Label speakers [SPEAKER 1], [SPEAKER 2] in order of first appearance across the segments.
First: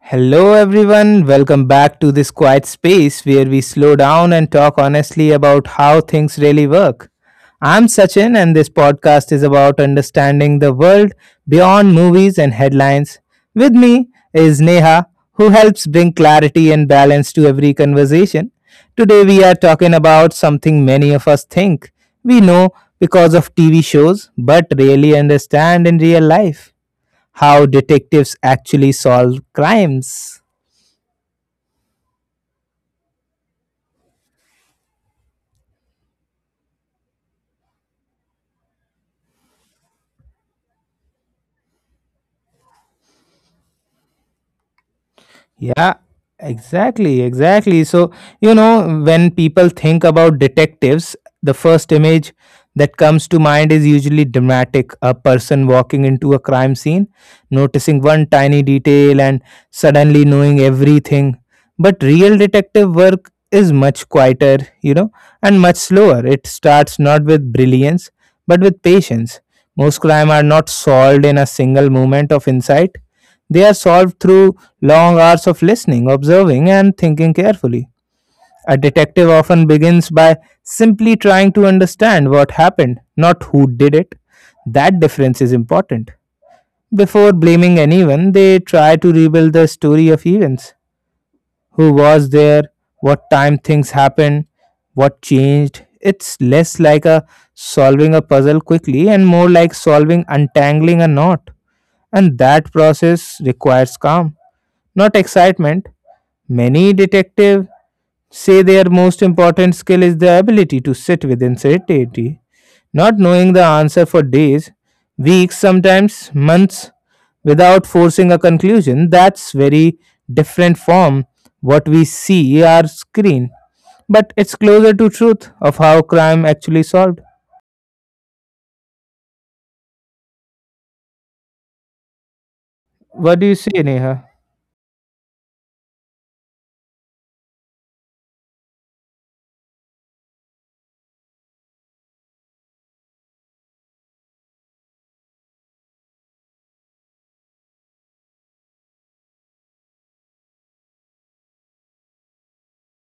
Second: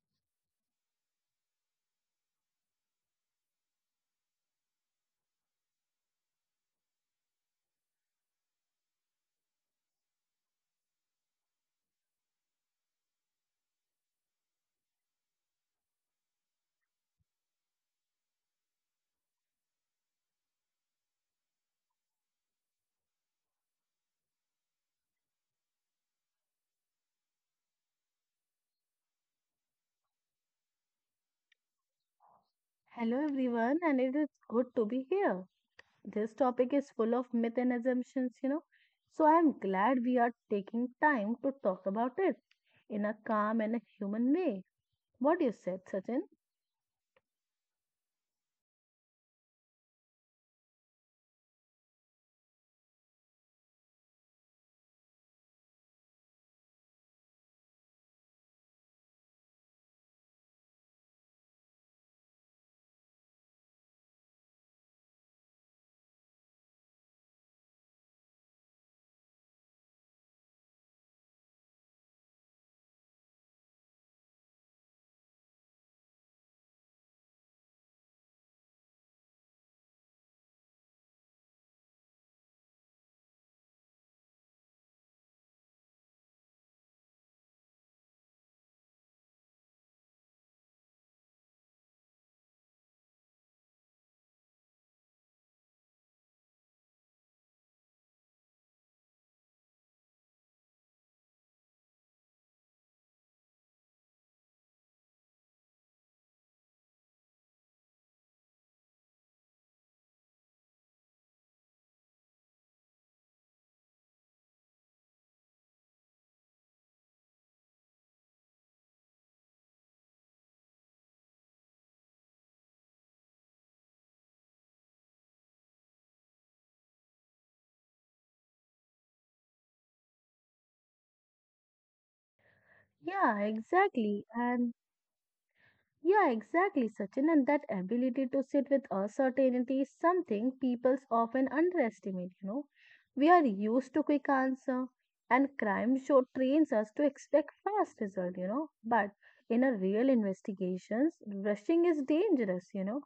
[SPEAKER 1] Hello, everyone. Welcome back to this quiet space where we slow down and talk honestly about how things really work. I'm Sachin, and this podcast is about understanding the world beyond movies and headlines. With me is Neha, who helps bring clarity and balance to every conversation. Today, we are talking about something many of us think we know because of TV shows but rarely understand in real life how detectives actually solve crimes.
[SPEAKER 2] Hello, everyone, and it is good to be here. This topic is full of myth and assumptions, so I am glad we are taking time to talk about it in a calm and a human way. What do you said,
[SPEAKER 1] Yeah,
[SPEAKER 2] Sachin?
[SPEAKER 1] exactly. When people think about detectives, the first image that comes to mind is usually dramatic a person walking into a crime scene, noticing one tiny detail, and suddenly knowing everything. But real detective work is much quieter, and much slower. It starts not with brilliance, but with patience. Most crime are not solved in a single moment of insight they are solved through long hours of listening, observing, and thinking carefully. A detective often begins by simply trying to understand what happened, not who did it. That difference is important. Before blaming anyone, they try to rebuild the story of events. Who was there? What time things happened? What changed? It's less like a solving a puzzle quickly and more like solving untangling a knot. And that process requires calm not excitement. Many detectives say their most important skill is the ability to sit with uncertainty, not knowing the answer for days, weeks, sometimes months, without forcing a conclusion. That's very different from what we see our screen, but it's closer to truth of how crime actually solved.
[SPEAKER 2] Yeah,
[SPEAKER 1] What do you say,
[SPEAKER 2] exactly.
[SPEAKER 1] Neha?
[SPEAKER 2] And Yeah, exactly, Sachin. And that ability to sit with uncertainty is something people often underestimate. We are used to quick answer, and crime show trains us to expect fast result. But in a real investigations, rushing is dangerous.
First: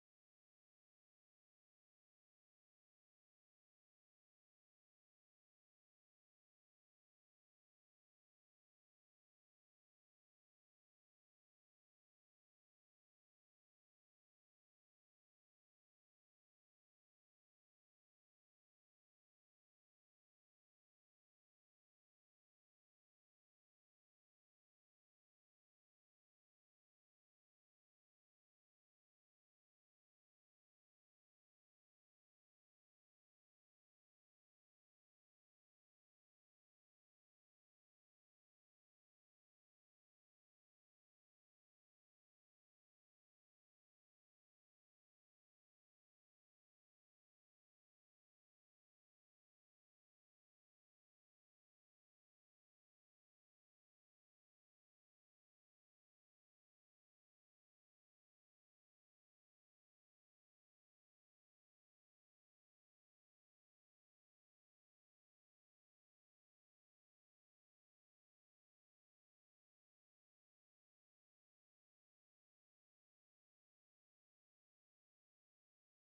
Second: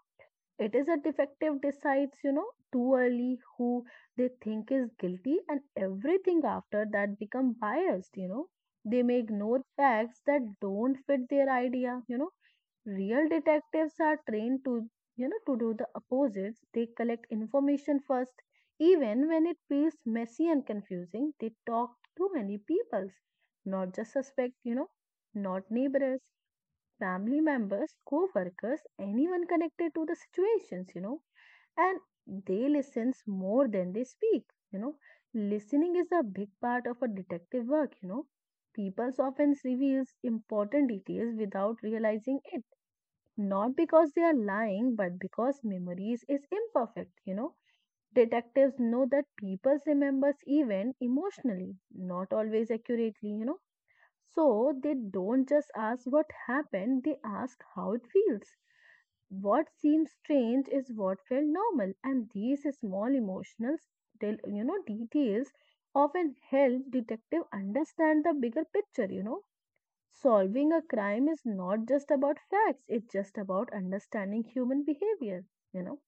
[SPEAKER 2] It is a defective decides, too early who they think is guilty and everything after that become biased. They may ignore facts that don't fit their idea. Real detectives are trained to do the opposites. They collect information first. Even when it feels messy and confusing, they talk to many peoples, not just suspect, not neighbors family members, co workers, anyone connected to the situations, and they listens more than they speak, you know. Listening is a big part of a detective work. People often reveals important details without realizing it, not because they are lying, but because memories is imperfect. Detectives know that people remembers even emotionally, not always accurately, so they don't just ask what happened, they ask how it feels. What seems strange is what felt normal, and these small emotional details often help detective understand the bigger picture. Solving a crime is not just about facts; it's just about understanding human behavior. You know,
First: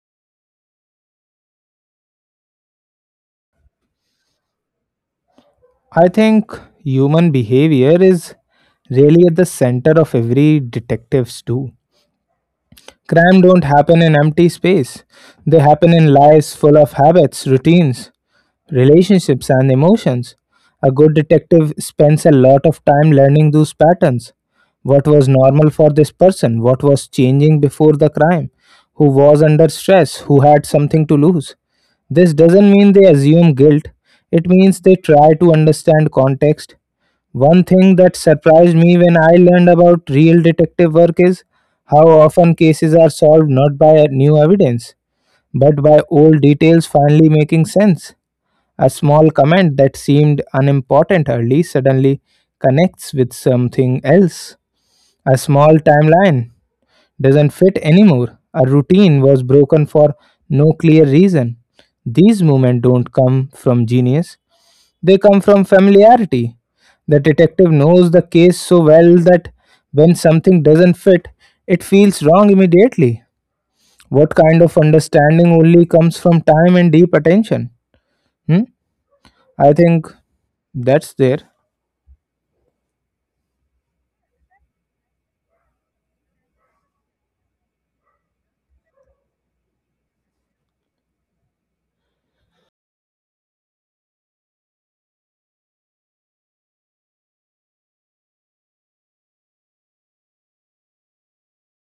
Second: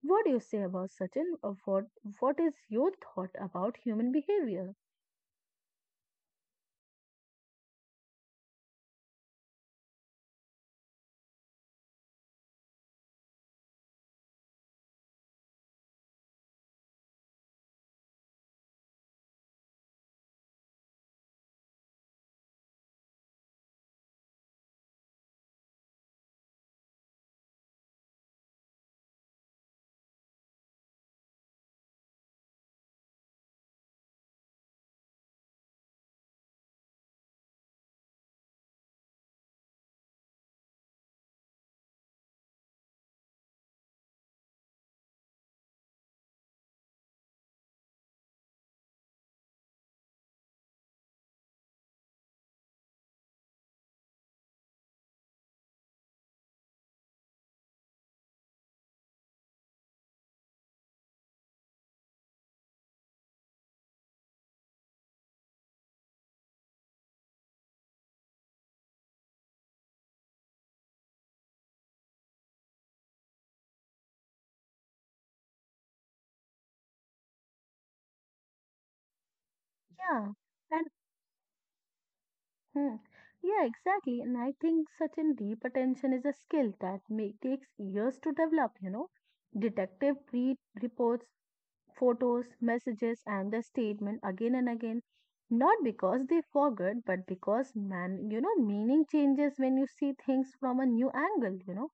[SPEAKER 2] what do you say about Sachin? What is your thought about human behavior?
[SPEAKER 1] I think human behavior is really at the center of every detective's do. Crime don't happen in empty space. They happen in lives full of habits, routines, relationships, and emotions. A good detective spends a lot of time learning those patterns. What was normal for this person? What was changing before the crime? Who was under stress? Who had something to lose? This doesn't mean they assume guilt, it means they try to understand context. One thing that surprised me when I learned about real detective work is how often cases are solved not by new evidence, but by old details finally making sense. A small comment that seemed unimportant early suddenly connects with something else. A small timeline doesn't fit anymore. A routine was broken for no clear reason. These moments don't come from genius, they come from familiarity. The detective knows the case so well that when something doesn't fit, it feels wrong immediately. What kind of understanding only comes from time and deep attention? Hmm? I think
[SPEAKER 2] Yeah. and
[SPEAKER 1] that's there.
[SPEAKER 2] Hmm. Yeah, exactly. And I think such an deep attention is a skill that takes years to develop. Detective read reports, photos, messages, and the statement again and again, not because they forgot, but because meaning changes when you see things from a new angle.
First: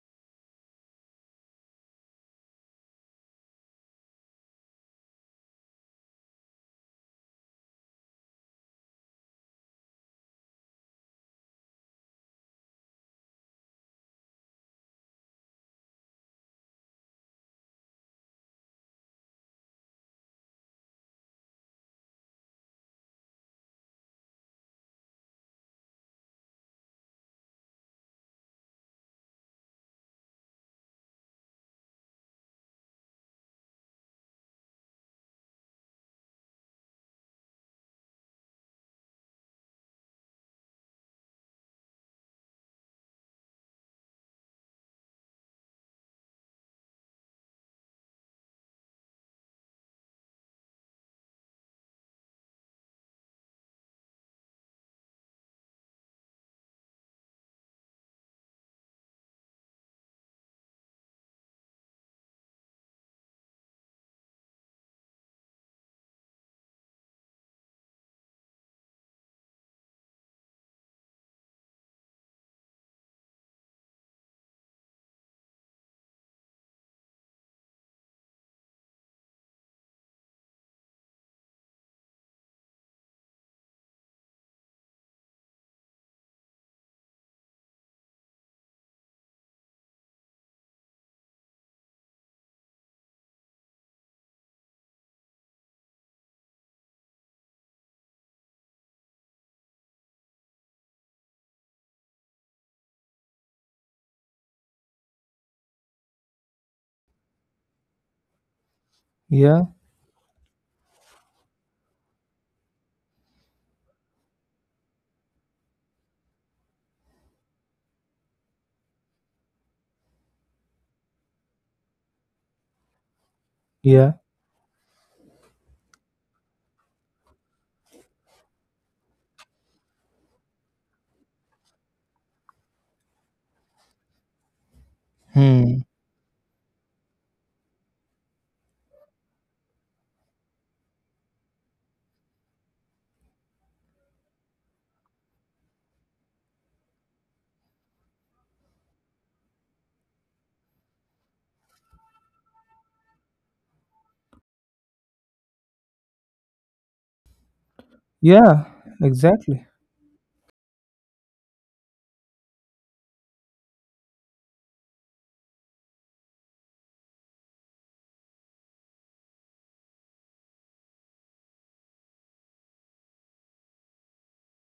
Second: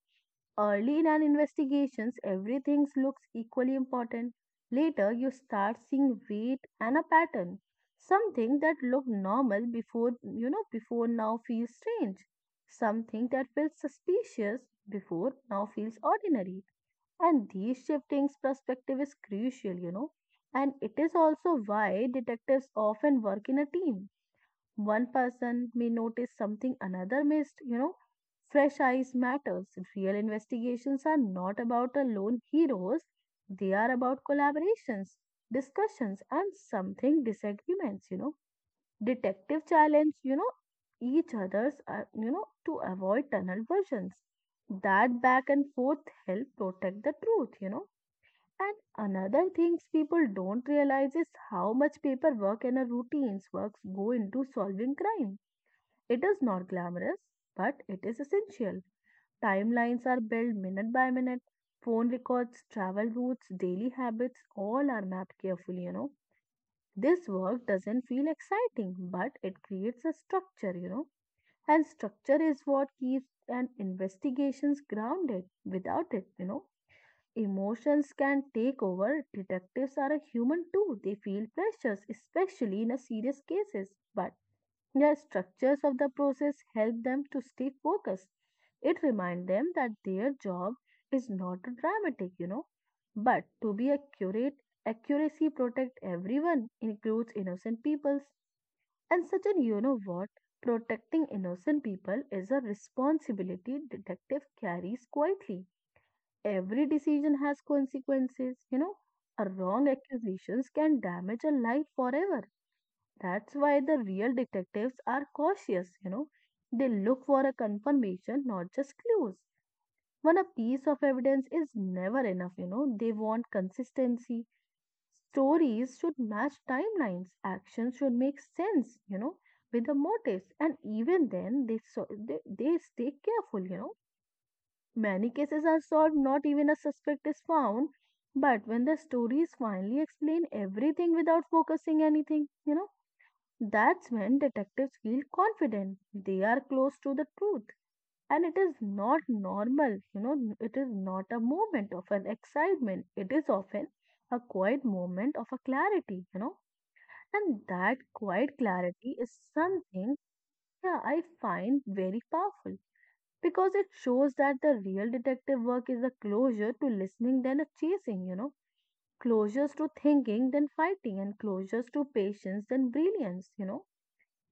[SPEAKER 2] Early in an investigations, everything looks equally important. Later, you start seeing weight and a pattern. Something that looked normal before now feels strange. Something that felt suspicious before now feels ordinary. And these shiftings perspective is crucial. And it is also why detectives often work in a team. One person may notice something another missed. Fresh eyes matters. Real investigations are not about alone heroes, they are about collaborations, discussions, and something disagreements. Detective challenge, each other's, to avoid tunnel versions. That back and forth help protect the truth. And another things people don't realize is how much paperwork and a routines works go into solving crime. It is not glamorous, but it is essential. Timelines are built minute by minute. Phone records, travel routes, daily habits, all are mapped carefully. This work doesn't feel exciting, but it creates a structure. And structure is what keeps an investigations grounded. Without it, emotions can take over. Detectives are a human too. They feel pressures, especially in a serious cases. But the structures of the process help them to stay focused. It reminds them that their job is not dramatic, but to be accurate. Accuracy protect everyone, includes innocent peoples. And such an you know what? Protecting innocent people is a responsibility detective carries quietly. Every decision has consequences. A
[SPEAKER 1] Yeah,
[SPEAKER 2] wrong accusations can damage a life forever. That's why the real detectives are cautious. They look for a confirmation, not just clues. One a piece of evidence is never enough, they want
[SPEAKER 1] yeah.
[SPEAKER 2] consistency. Stories should match timelines, actions should make sense, with the motives. And even then, they stay careful. Many cases
[SPEAKER 1] Hmm.
[SPEAKER 2] are solved, not even a suspect is found. But when the stories finally explain everything without focusing anything, that's when detectives feel confident. They are close to the truth. And it is not normal, it is not a moment of an excitement. It is often a quiet moment of a clarity. And that
[SPEAKER 1] Yeah,
[SPEAKER 2] quiet clarity is
[SPEAKER 1] exactly.
[SPEAKER 2] something, yeah, I find very powerful because it shows that the real detective work is a closure to listening than a chasing, closures to thinking than fighting, and closures to patience than brilliance.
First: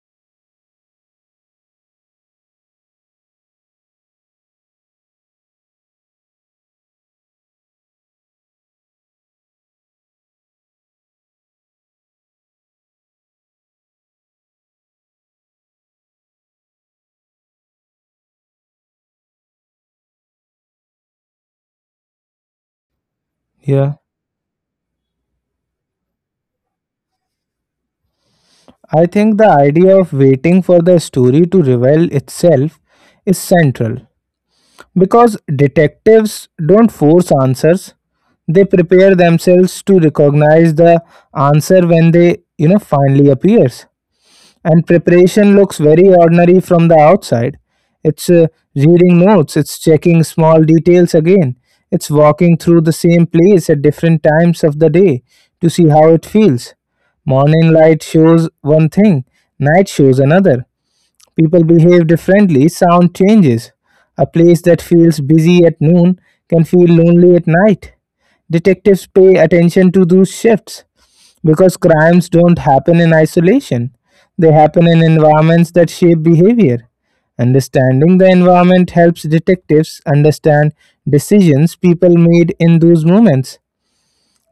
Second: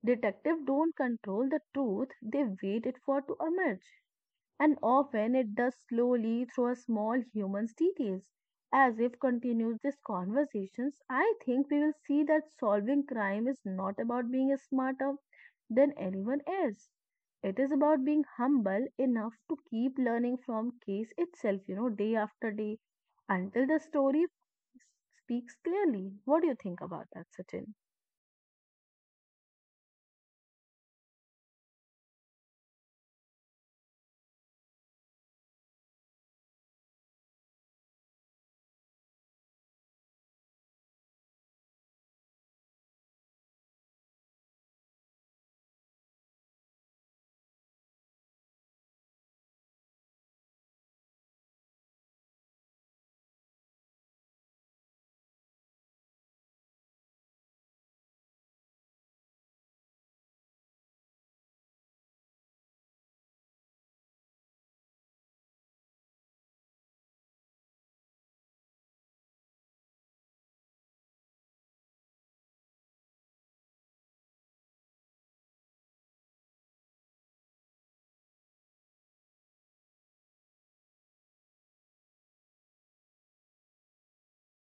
[SPEAKER 2] Detectives don't control the truth, they wait it for to emerge. And often it does slowly through a small human's details. As if continues these conversations, I think we will see that solving crime is not about being smarter than anyone else. It is about being humble enough to keep learning from case itself, day after day until the
[SPEAKER 1] Yeah.
[SPEAKER 2] story speaks clearly. What do you think about that, Sachin?
[SPEAKER 1] I think the idea of waiting for the story to reveal itself is central because detectives don't force answers. They prepare themselves to recognize the answer when they, finally appears. And preparation looks very ordinary from the outside. It's reading notes, it's checking small details again, it's walking through the same place at different times of the day to see how it feels. Morning light shows one thing, night shows another. People behave differently, sound changes. A place that feels busy at noon can feel lonely at night. Detectives pay attention to those shifts because crimes don't happen in isolation. They happen in environments that shape behavior. Understanding the environment helps detectives understand decisions people made in those moments.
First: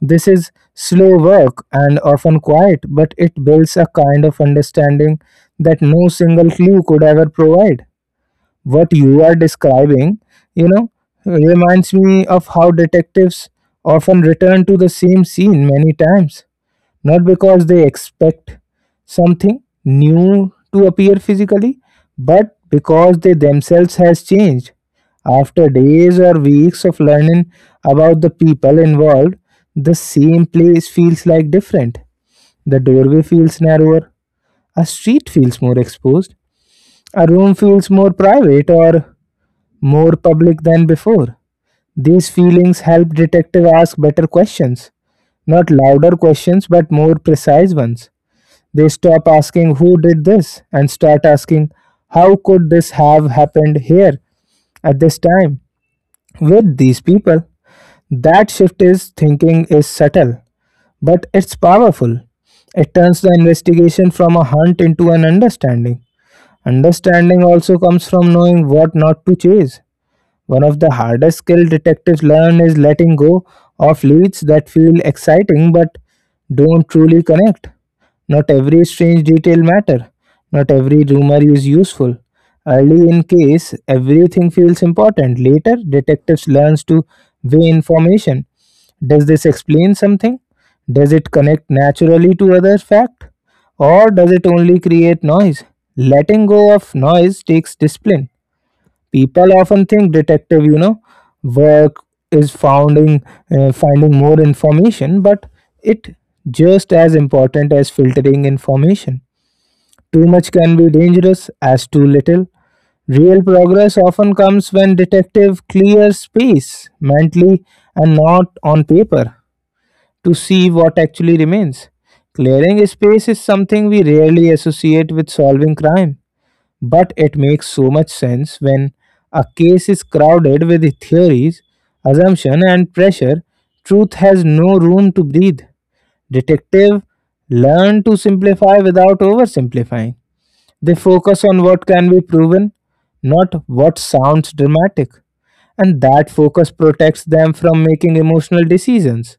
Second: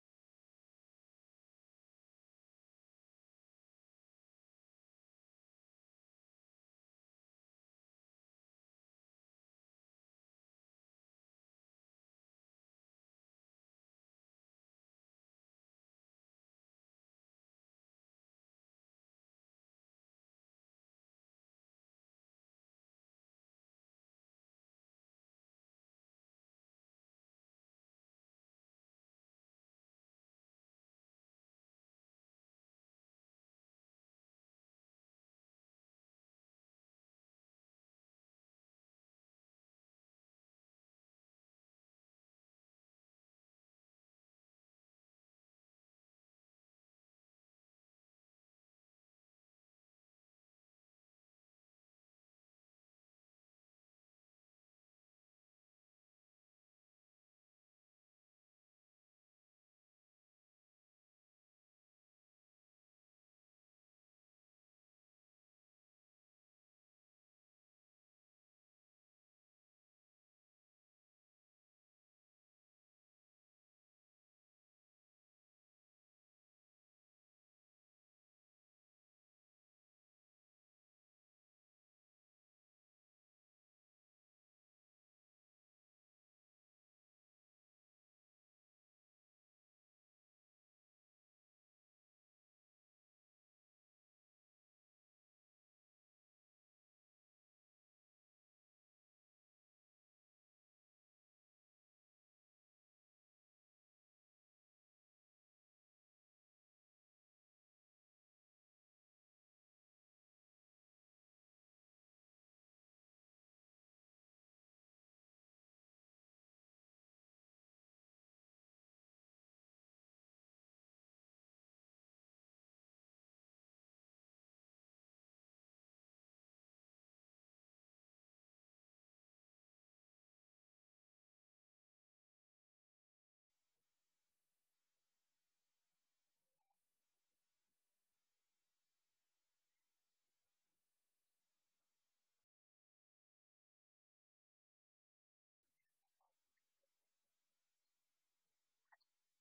[SPEAKER 1] This is slow work and often quiet, but it builds a kind of understanding that no single clue could ever provide. What you are describing, you know, reminds me of how detectives often return to the same scene many times not because they expect something new to appear physically, but because they themselves has changed. After days or weeks of learning about the people involved, the same place feels like different. The doorway feels narrower, a street feels more exposed, a room feels more private or more public than before. These feelings help detective ask better questions, not louder questions but more precise ones. They stop asking who did this and start asking how could this have happened here at this time with these people. That shift is thinking is subtle, but it's powerful. It turns the investigation from a hunt into an understanding. Understanding also comes from knowing what not to chase. One of the hardest skills detectives learn is letting go of leads that feel exciting but don't truly connect. Not every strange detail matter. Not every rumor is useful. Early in case, everything feels important. Later, detectives learns to weigh information. Does this explain something? Does it connect naturally to other fact? Or does it only create noise? Letting go of noise takes discipline. People often think detective, work is founding finding more information, but it just as important as filtering information. Too much can be dangerous as too little. Real progress often comes when detective clears space mentally and not on paper to see what actually remains. Clearing space is something we rarely associate with solving crime. But it makes so much sense when a case is crowded with theories, assumption, and pressure. Truth has no room to breathe. Detective learn to simplify without oversimplifying. They focus on what can be proven, not what sounds dramatic. And that focus protects them from making emotional decisions.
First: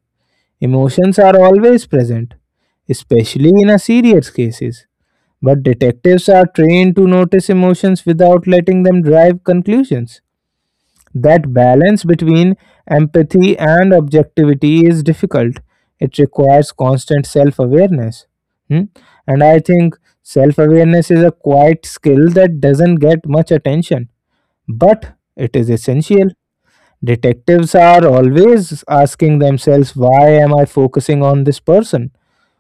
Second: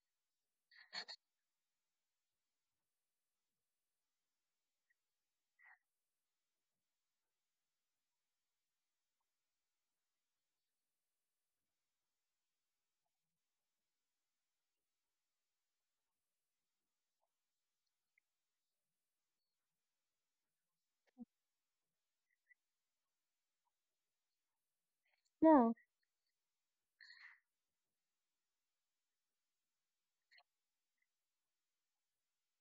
[SPEAKER 1] Emotions are always present, especially in a serious cases. But detectives are trained to notice emotions without letting them drive conclusions. That balance between empathy and objectivity is difficult. It requires constant self awareness. And I think self awareness is a quiet skill that doesn't get much attention, but it is
[SPEAKER 2] Yeah.
[SPEAKER 1] essential. Detectives are always asking themselves, why am I focusing on this person?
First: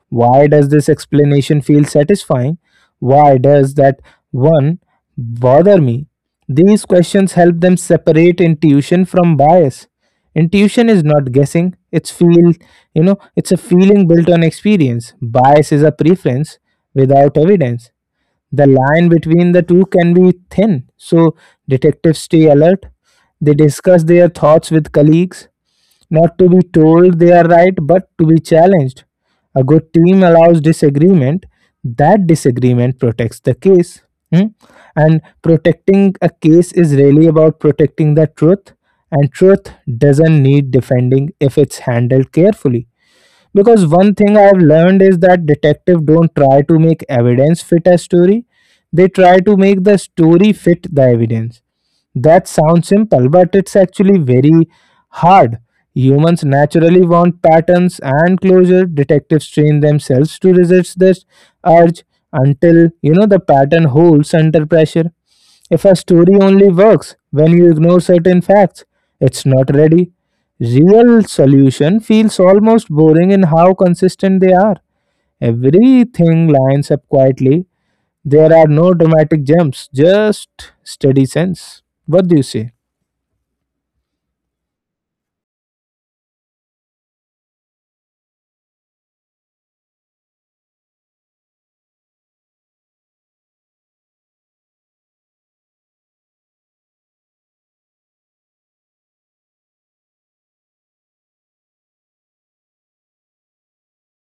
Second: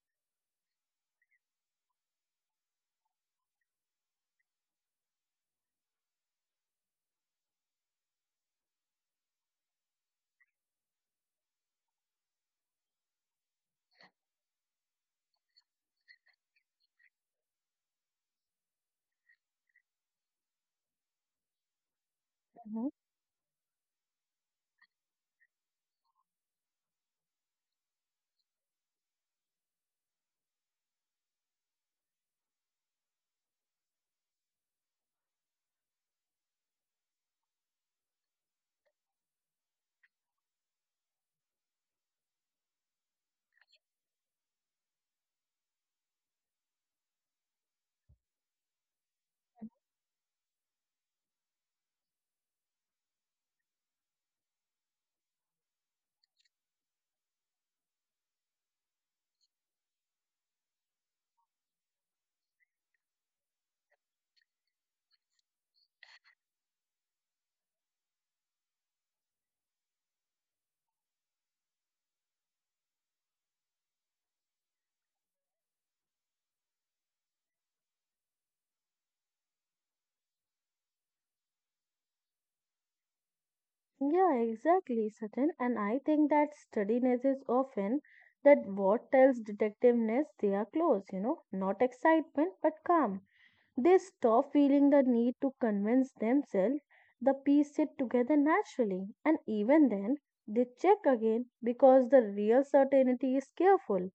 [SPEAKER 1] Why does this explanation feel satisfying? Why does that one bother me? These questions help them separate intuition from bias. Intuition is not guessing, it's feel, it's a feeling built on experience. Bias is a preference without evidence. The line between the two can be thin, so detectives stay alert.
[SPEAKER 2] Mhm.
[SPEAKER 1] They discuss their thoughts with colleagues not to be told they are right, but to be challenged. A good team allows disagreement. That disagreement protects the case. Hmm? And protecting a case is really about protecting the truth, and truth doesn't need defending if it's handled carefully because one thing I've learned is that detectives don't try to make evidence fit a story. They try to make the story fit the evidence. That sounds simple but it's actually very hard. Humans naturally want patterns and closure. Detectives train themselves to resist this urge until the pattern holds under pressure. If a story only works when you ignore certain facts, it's not ready. Real solution feels almost boring in how consistent they are. Everything lines up quietly. There are no dramatic jumps, just steady sense. What do you say?
[SPEAKER 2] Yeah, exactly, Sachin. And I think that steadiness is often that what tells detectiveness they are close, not excitement but calm. They stop feeling the need to convince themselves the piece sit together naturally. And even then, they check again because the real certainty is careful.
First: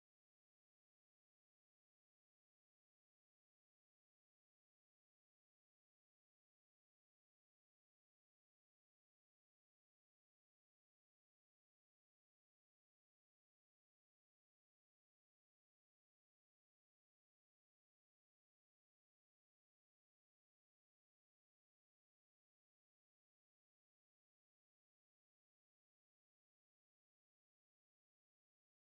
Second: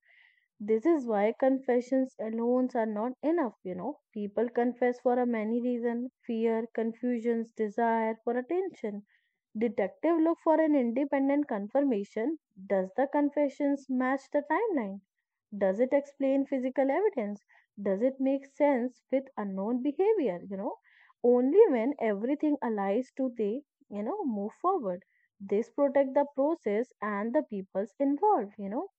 [SPEAKER 2] This is why confessions alone are not enough. People confess for a many reasons: fear, confusions, desire for attention. Detective look for an independent confirmation. Does the confessions match the timeline? Does it explain physical evidence? Does it make sense with unknown behavior? Only when everything aligns do they, move forward. This protect the process and the peoples involved, you know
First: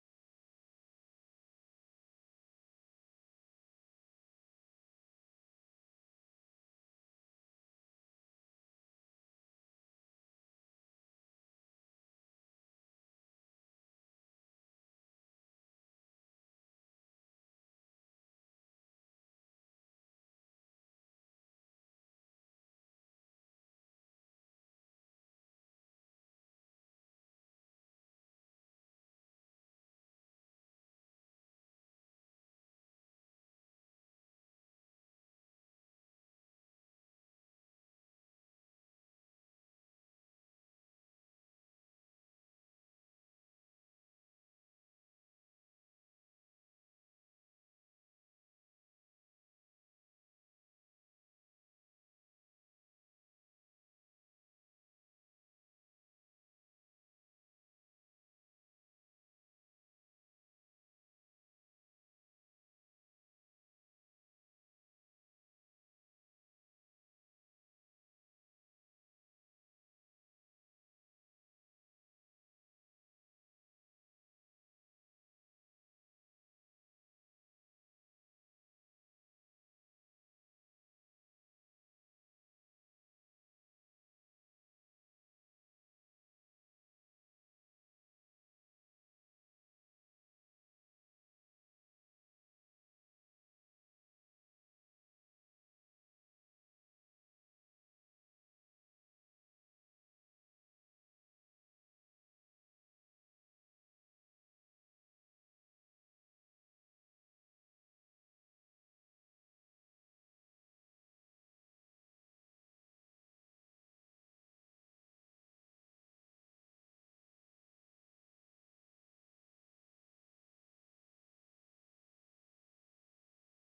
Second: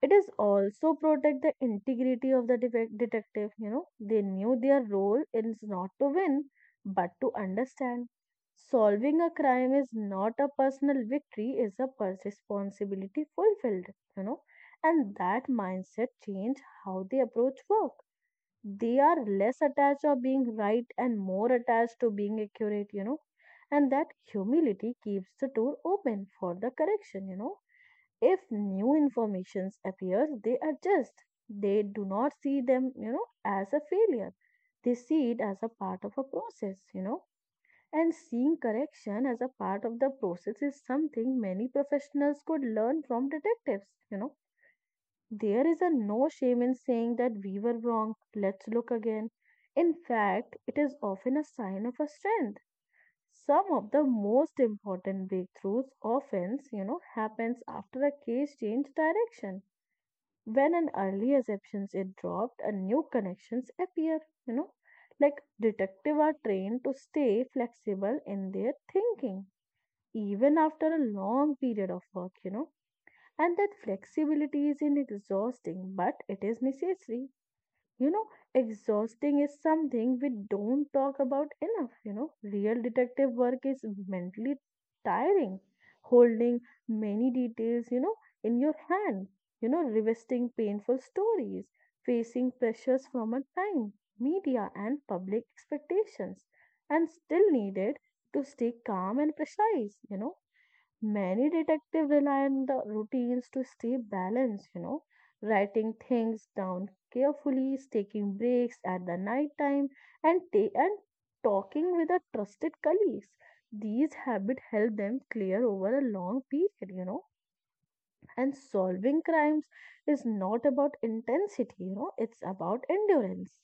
[SPEAKER 2] it is also protect the integrity of the detective. They knew their role is not to win, but to understand. Solving a crime is not a personal victory; is a responsibility fulfilled. You know, and that mindset change how they approach work. They are less attached of being right and more attached to being accurate. And that humility keeps the door open for the correction. If new informations appear, they adjust. They do not see them as a failure, they see it as a part of a process . And seeing correction as a part of the process is something many professionals could learn from detectives . There is a no shame in saying that we were wrong, let's look again. In fact, it is often a sign of a strength. Some of the most important breakthroughs often happens after a case change direction. When an early assumptions is dropped, a new connections appear you know like detectives are trained to stay flexible in their thinking even after a long period of work . And that flexibility is in exhausting, but it is necessary you know, exhausting is something we don't talk about enough. Real detective work is mentally tiring, holding many details, in your hand, revisiting painful stories, facing pressures from a time, media, and public expectations, and still needed to stay calm and precise. Many detectives rely on the routines to stay balanced, writing things down carefully, taking breaks at the night time, and talking with their trusted colleagues. These habits help them clear over a long period. And solving crimes is not about intensity, it's about endurance.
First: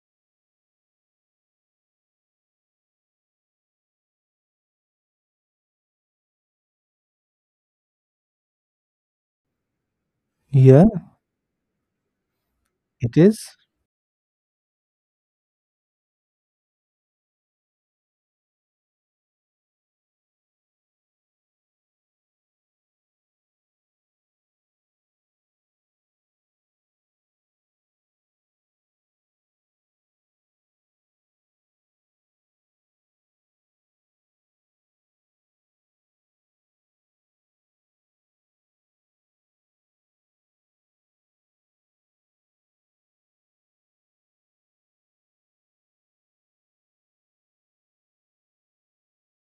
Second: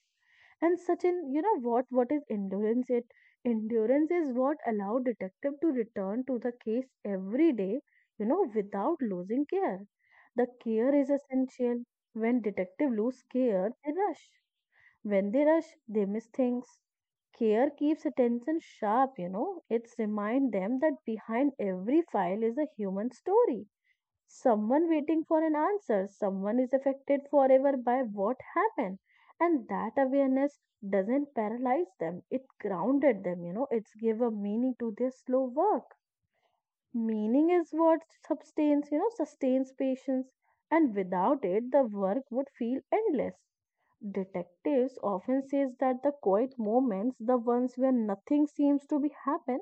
[SPEAKER 2] And such an, you know, what is endurance? It endurance is what allow detective to return to the case every day, without losing care. The
[SPEAKER 1] Yeah,
[SPEAKER 2] care is essential. When detective
[SPEAKER 1] it
[SPEAKER 2] lose
[SPEAKER 1] is.
[SPEAKER 2] care, they rush. When they rush, they miss things. Care keeps attention sharp. It's remind them that behind every file is a human story. Someone waiting for an answer, someone is affected forever by what happened. And that awareness doesn't paralyze them, it grounded them, it's give a meaning to their slow work. Meaning is what sustains patience, and without it, the work would feel endless. Detectives often says that the quiet moments, the ones where nothing seems to be happen,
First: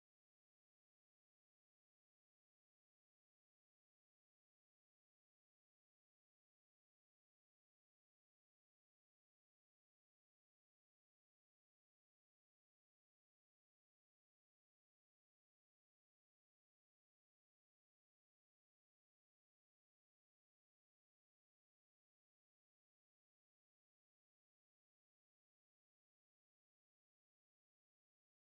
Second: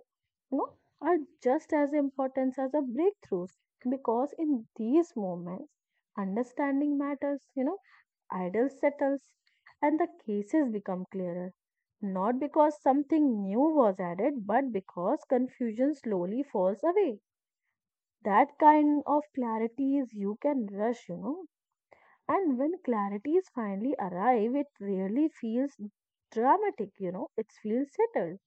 [SPEAKER 2] you know, are just as important as the breakthroughs because in these moments, understanding matters, idol settles and the cases become clearer. Not because something new was added, but because confusion slowly falls away. That kind of clarity is you can rush. And when clarity is finally arrive, it rarely feels dramatic, it feels settled.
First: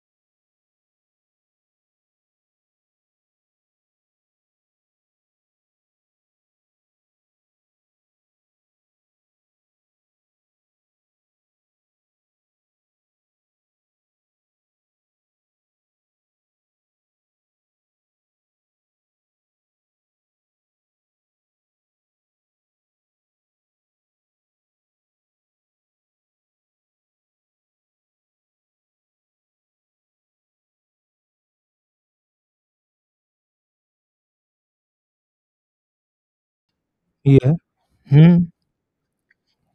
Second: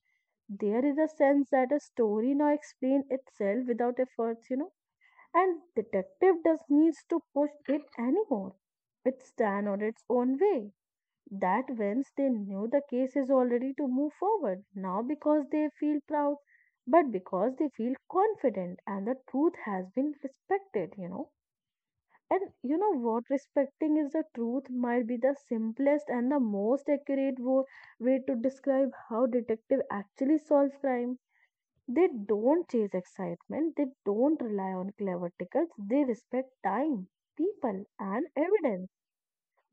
[SPEAKER 2] There is a sense that a story now explains itself without efforts, and detective does needs to push it anymore. It stand on its own way. That whence they knew the case is already to move forward, now because they feel proud, but because they feel confident and the truth has been respected. And you know what? Respecting is the truth might be the simplest and the most accurate way to describe how detective actually solves crime. They don't chase excitement, they don't rely on clever tickets, they respect time,
[SPEAKER 1] Yeah.
[SPEAKER 2] people, and
[SPEAKER 1] Hmm.
[SPEAKER 2] evidence.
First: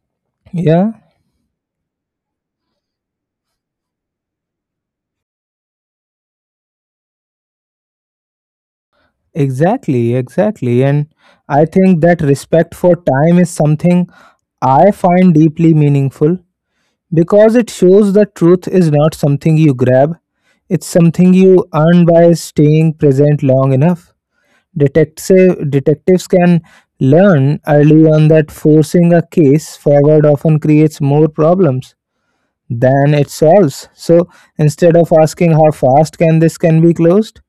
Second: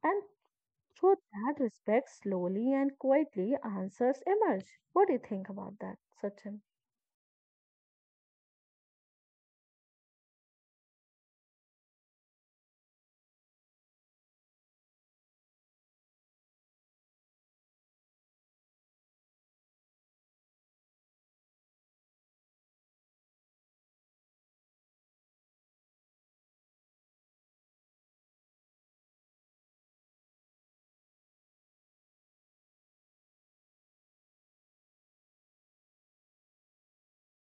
[SPEAKER 2] And
[SPEAKER 1] Yeah,
[SPEAKER 2] through that respect, slowly and quietly, answers emerge. What do you think about that, Sachin?
[SPEAKER 1] exactly. And I think that respect for time is something I find deeply meaningful because it shows that truth is not something you grab, it's something you earn by staying present long enough. Detectives can learn early on that forcing a case forward often creates more problems than it solves. So instead of asking how fast can this can be closed,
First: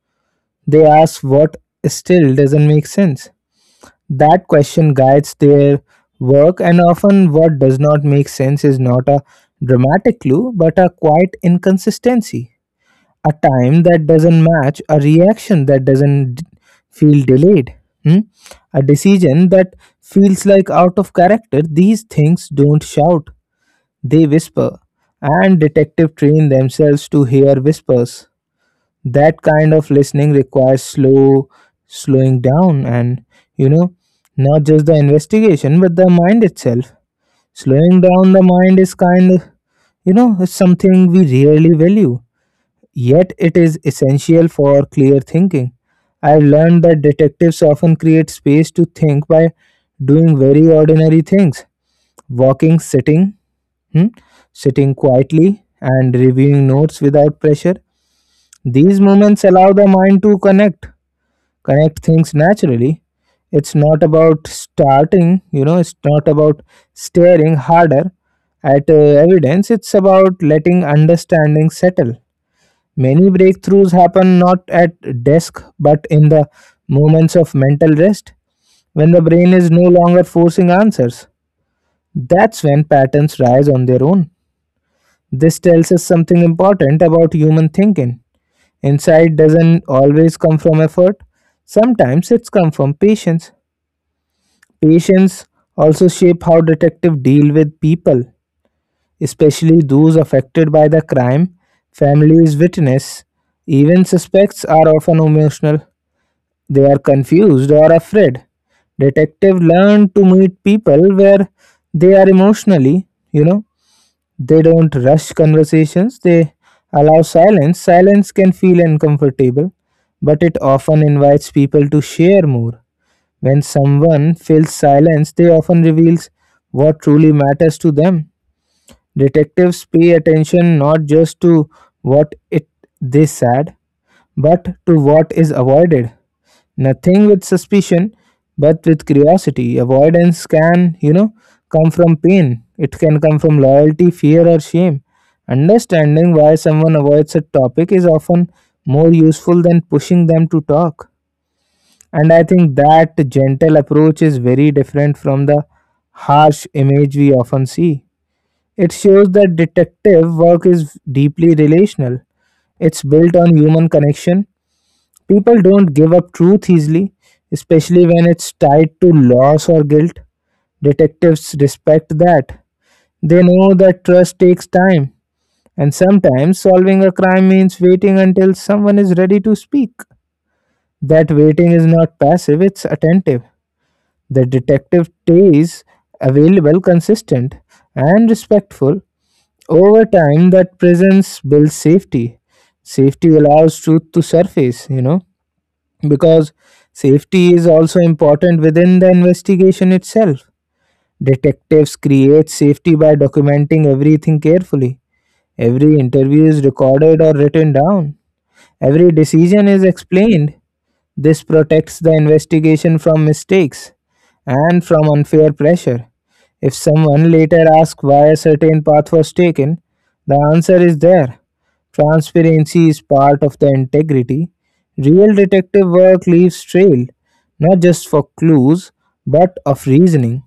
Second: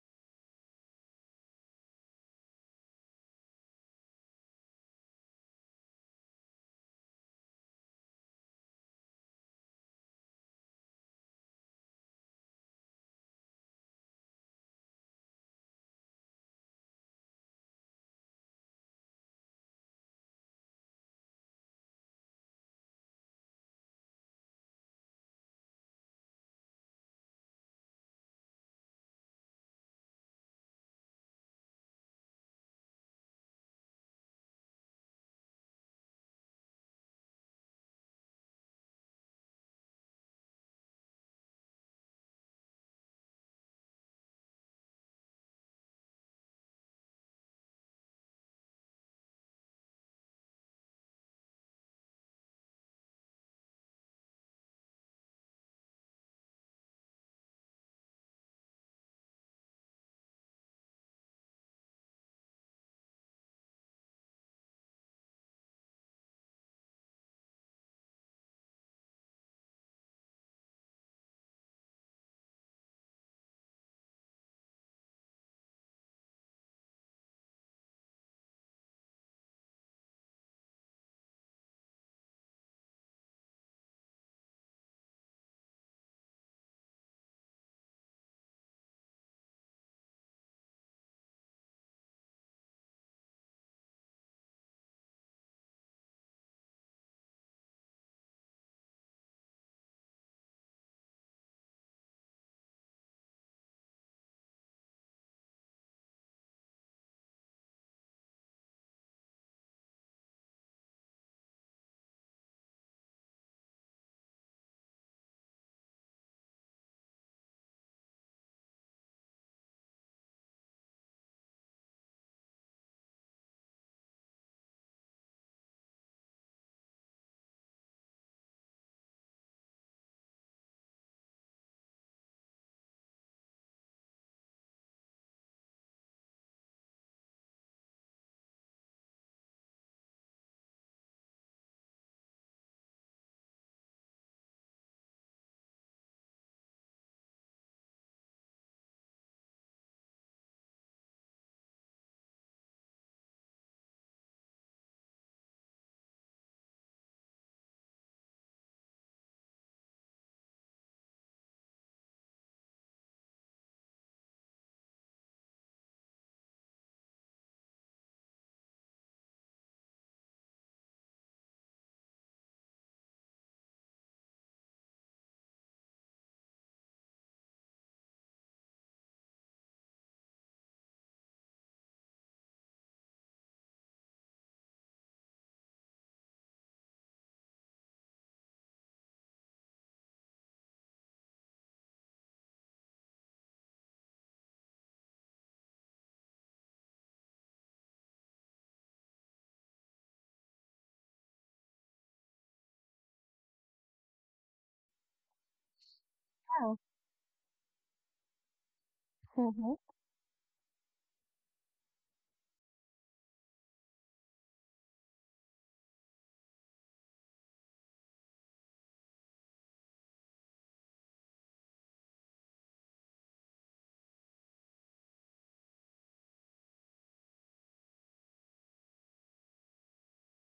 [SPEAKER 1] they ask what still doesn't make sense. That question guides their work and often what does not make sense is not a dramatic clue but a quiet inconsistency a time that doesn't match, a reaction that doesn't d- feel delayed, hmm? a decision that feels like out of character. These things don't shout, they whisper. And detective train themselves to hear whispers. That kind of listening requires slowing down and you know not just the investigation but the mind itself. Slowing down the mind is kind of is something we really value yet it is essential for clear thinking. I've learned that detectives often create space to think by doing very ordinary things walking, sitting, hmm, sitting quietly, and reviewing notes without pressure. These moments allow the mind to connect things naturally. It's not about staring harder at evidence, it's about letting understanding settle. Many breakthroughs happen not at desk but in the moments of mental rest when the brain is no longer forcing answers. That's when patterns rise on their own. This tells us something important about human thinking. Insight doesn't always come from effort. Sometimes it's come from patience. Patience also shape how detectives deal with people, especially those affected by the crime, families, witness, even suspects are often emotional. They are confused or afraid. Detective learn to meet people where they are emotionally, you know, they don't rush conversations, they allow silence. Silence can feel uncomfortable, but it often invites people to share more. When someone feels silence, they often reveals what truly matters to them. Detectives pay attention not just to what it they said, but to what is avoided. Nothing with suspicion, but with curiosity. Avoidance can, come from pain. It can come from loyalty, fear, or shame. Understanding why someone avoids a topic is often more useful than pushing them to talk. And I think that gentle approach is very different from the harsh image we often see. It shows that detective work is deeply relational. It's built on human connection. People don't give up truth easily, especially when it's tied to loss or guilt. Detectives respect that. They know that trust takes time, and sometimes solving a crime means waiting until someone is ready to speak. That waiting is not passive, it's attentive. The detective stays available, consistent, and respectful. Over time, that presence builds safety. Safety allows truth to surface because safety is also important within the investigation itself. Detectives create safety by documenting everything carefully. Every interview is
[SPEAKER 2] Yeah.
[SPEAKER 1] recorded or written down. Every decision
[SPEAKER 2] Mm-hmm.
[SPEAKER 1] is explained. This protects the investigation from mistakes and from unfair pressure. If someone later asks why a certain path was taken, the answer is there. Transparency is part of the integrity. Real detective work leaves trail, not just for clues, but of reasoning.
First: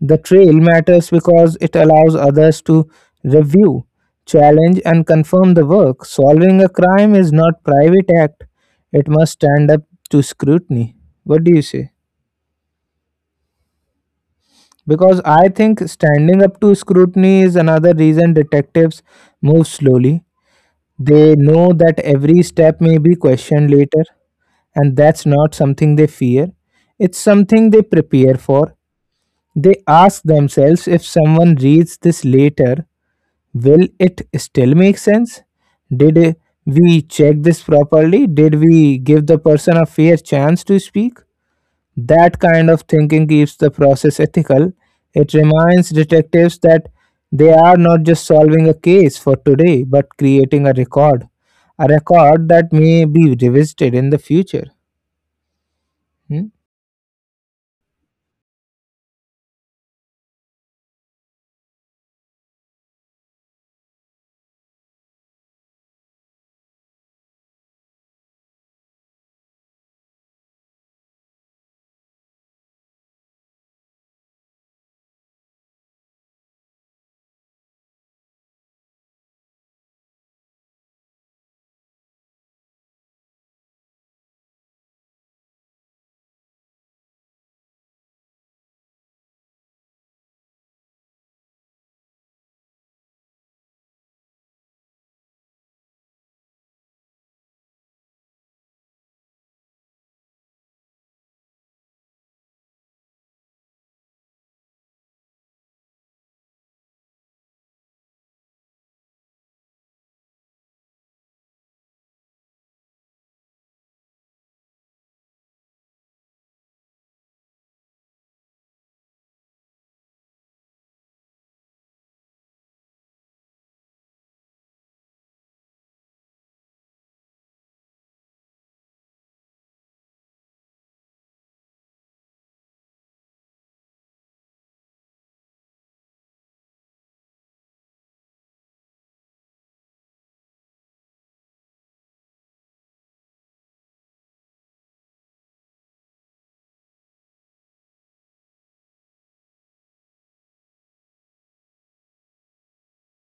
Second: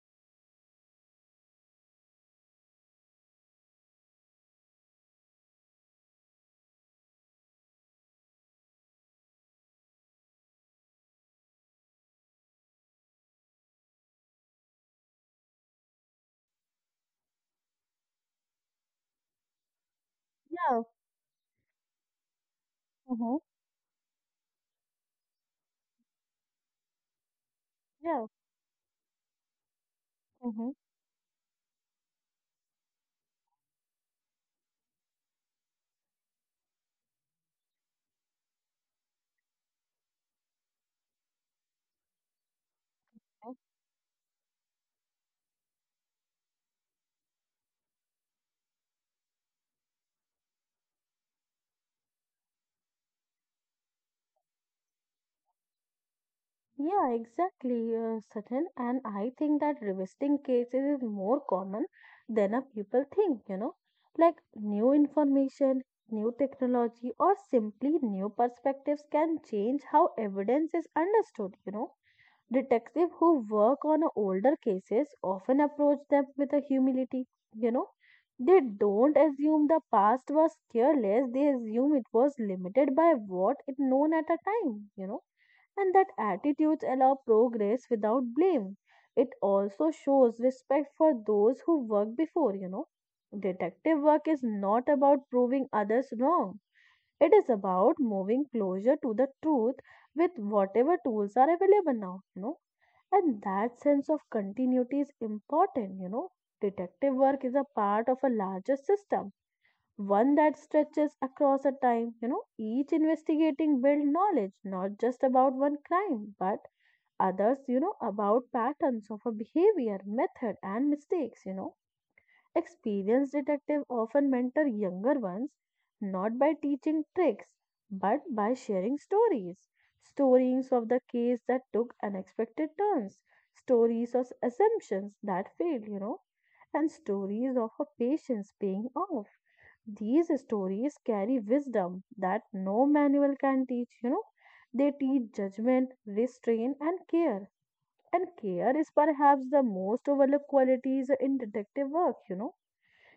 [SPEAKER 1] The trail matters because it allows others to review, challenge, and confirm the work. Solving a crime is not private act. It must stand up to scrutiny. What do you say? Because I think standing up to scrutiny is another reason detectives move slowly.
[SPEAKER 2] Yeah.
[SPEAKER 1] They know that every step may be
[SPEAKER 2] Mm-hmm.
[SPEAKER 1] questioned later, and that's not something they fear. It's something they
[SPEAKER 2] Yeah.
[SPEAKER 1] prepare for. They ask
[SPEAKER 2] Mm-hmm.
[SPEAKER 1] themselves, if someone reads this later, will it still make sense? Did we check this properly? Did we give the person a fair chance to speak? That kind of thinking keeps the process ethical. It reminds detectives that they are not just solving a case for today but creating a record, a record that may be revisited in the future. Hmm?
[SPEAKER 2] Yeah, exactly, Sachin. And I think that revisiting cases is more common than a people think, like new information, new technology, or simply new perspectives can change how evidence is understood. Detectives who work on older cases often approach them with a humility, you know. They don't assume the past was careless, they assume it was limited by what it known at a time, and that attitudes allow progress without blame. It also shows respect for those who worked before. Detective work is not about proving others wrong. It is about moving closer to the truth with whatever tools are available now. And that sense of continuity is important. Detective work is a part of a larger system, one that stretches across a time, each investigating build knowledge, not just about one crime, but others, about patterns of a behavior, method, and mistakes. Experienced detectives often mentor younger ones, not by teaching tricks, but by sharing stories. Stories of the case that took unexpected turns, stories of assumptions that failed, and stories of a patience paying off. These stories carry wisdom that no manual can teach. They teach judgment, restraint, and care. And care is perhaps the most overlooked qualities in detective work.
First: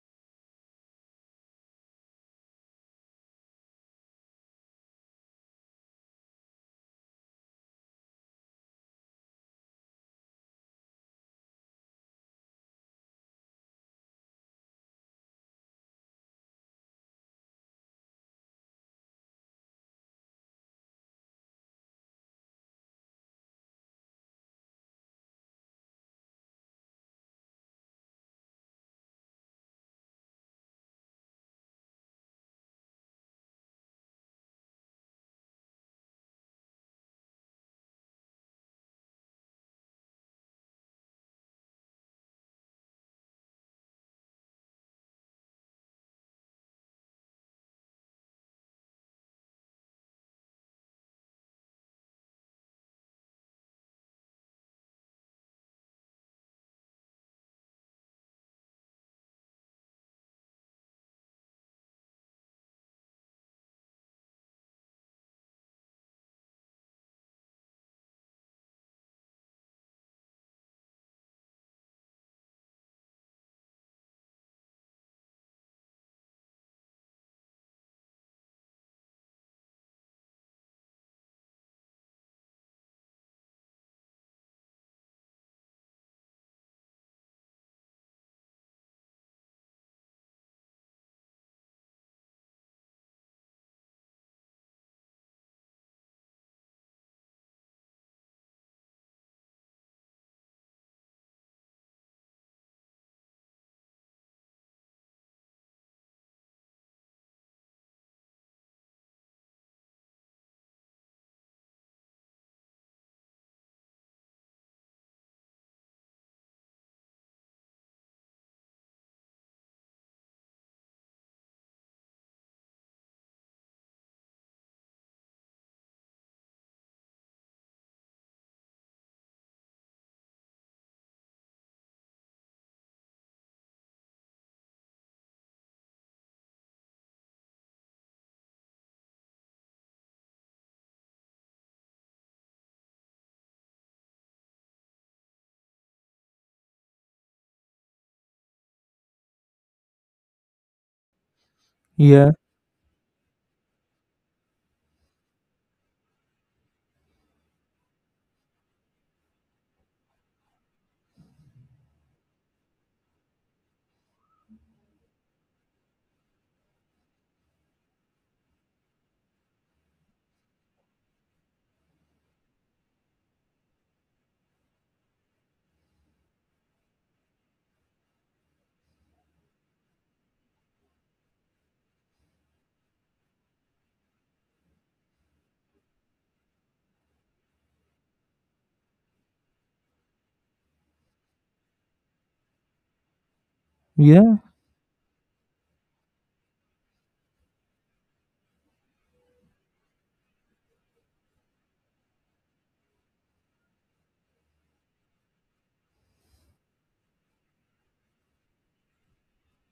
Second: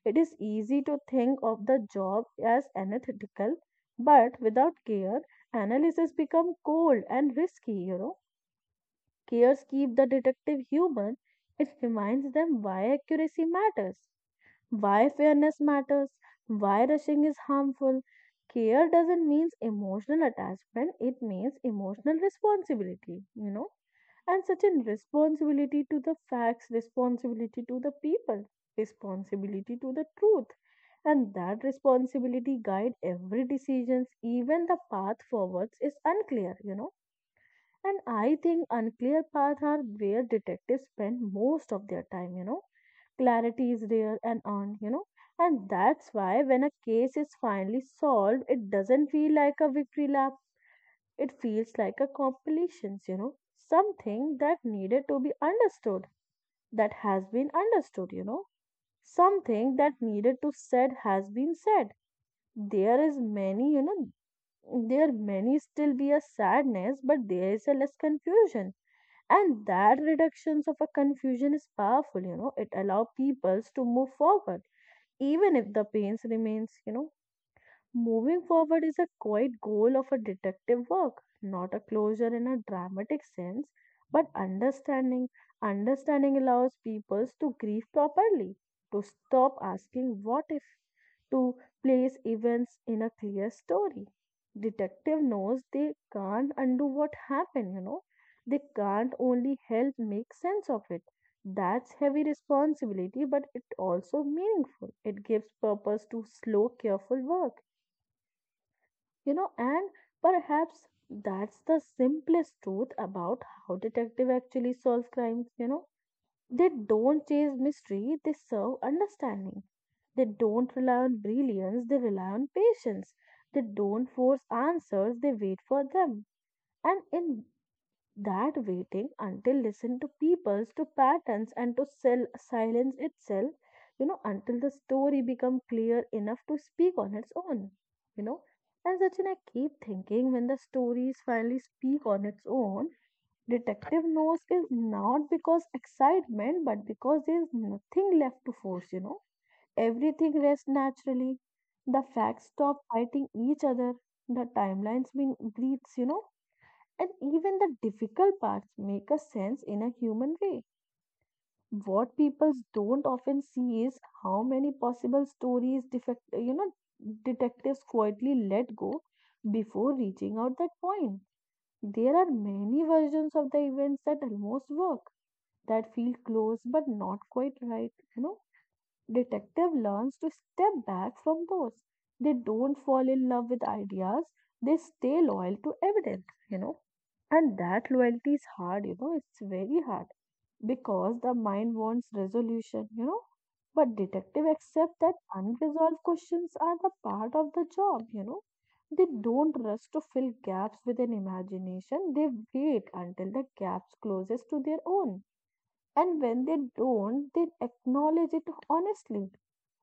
[SPEAKER 2] It is easy to think of the job as analytical, but without care, analysis become cold and risky. Cares keep the detective human. It reminds them why accuracy matters, why fairness matters, why rushing is harmful. Care doesn't mean emotional attachment, it means emotional responsibility, and such a responsibility to the facts, responsibility to the people, responsibility to the truth. And that responsibility guide every decisions, even the path forwards is unclear, and I think unclear paths are where detectives spend most of their time. Clarity is rare and on. And that's why when a case is finally solved, it doesn't feel like a victory lap. It feels like a compilation. Something that needed to be understood, that has been understood. Something that needed to said has been said. There is many, there many still be a sadness, but there is a less confusion. And that reductions of a confusion is powerful. It allow peoples to move forward, even if the pains remains. Moving forward is a quiet goal of a detective work, not a closure in a dramatic sense, but understanding. Understanding allows people to grieve properly, to stop asking what if, to place events in a clear story. Detective knows they can't undo what happened. They can't only help make sense of it. That's heavy responsibility, but it also meaningful. It gives purpose to slow, careful work, and perhaps that's the simplest truth about how detective actually solve crimes. They don't chase mystery, they serve understanding. They don't rely on brilliance, they rely on patience. They don't force answers, they wait for them. And in that waiting until listen to peoples, to patterns, and to sell silence itself, until the story become clear enough to speak on its own, you know. And Sachin, I keep thinking when the stories finally speak on its own, detective knows is not because excitement, but because there's nothing left to force. Everything rests naturally. The
[SPEAKER 1] Yeah.
[SPEAKER 2] facts stop fighting each other. The timelines being breathes, and even the difficult parts make a sense in a human way. What people don't often see is how many possible stories defect, detectives quietly let go before reaching out that point. There are many versions of the events that almost work, that feel close but not quite right. Detective learns to step back from those. They don't fall in love with ideas. They stay loyal to evidence. And that loyalty is hard, it's very hard because the mind wants resolution. But detective
[SPEAKER 1] yeah
[SPEAKER 2] accept that unresolved questions are the part of the job. They don't rush to fill gaps with an imagination. They wait until the gaps closest to their own. And when they don't, they acknowledge it honestly.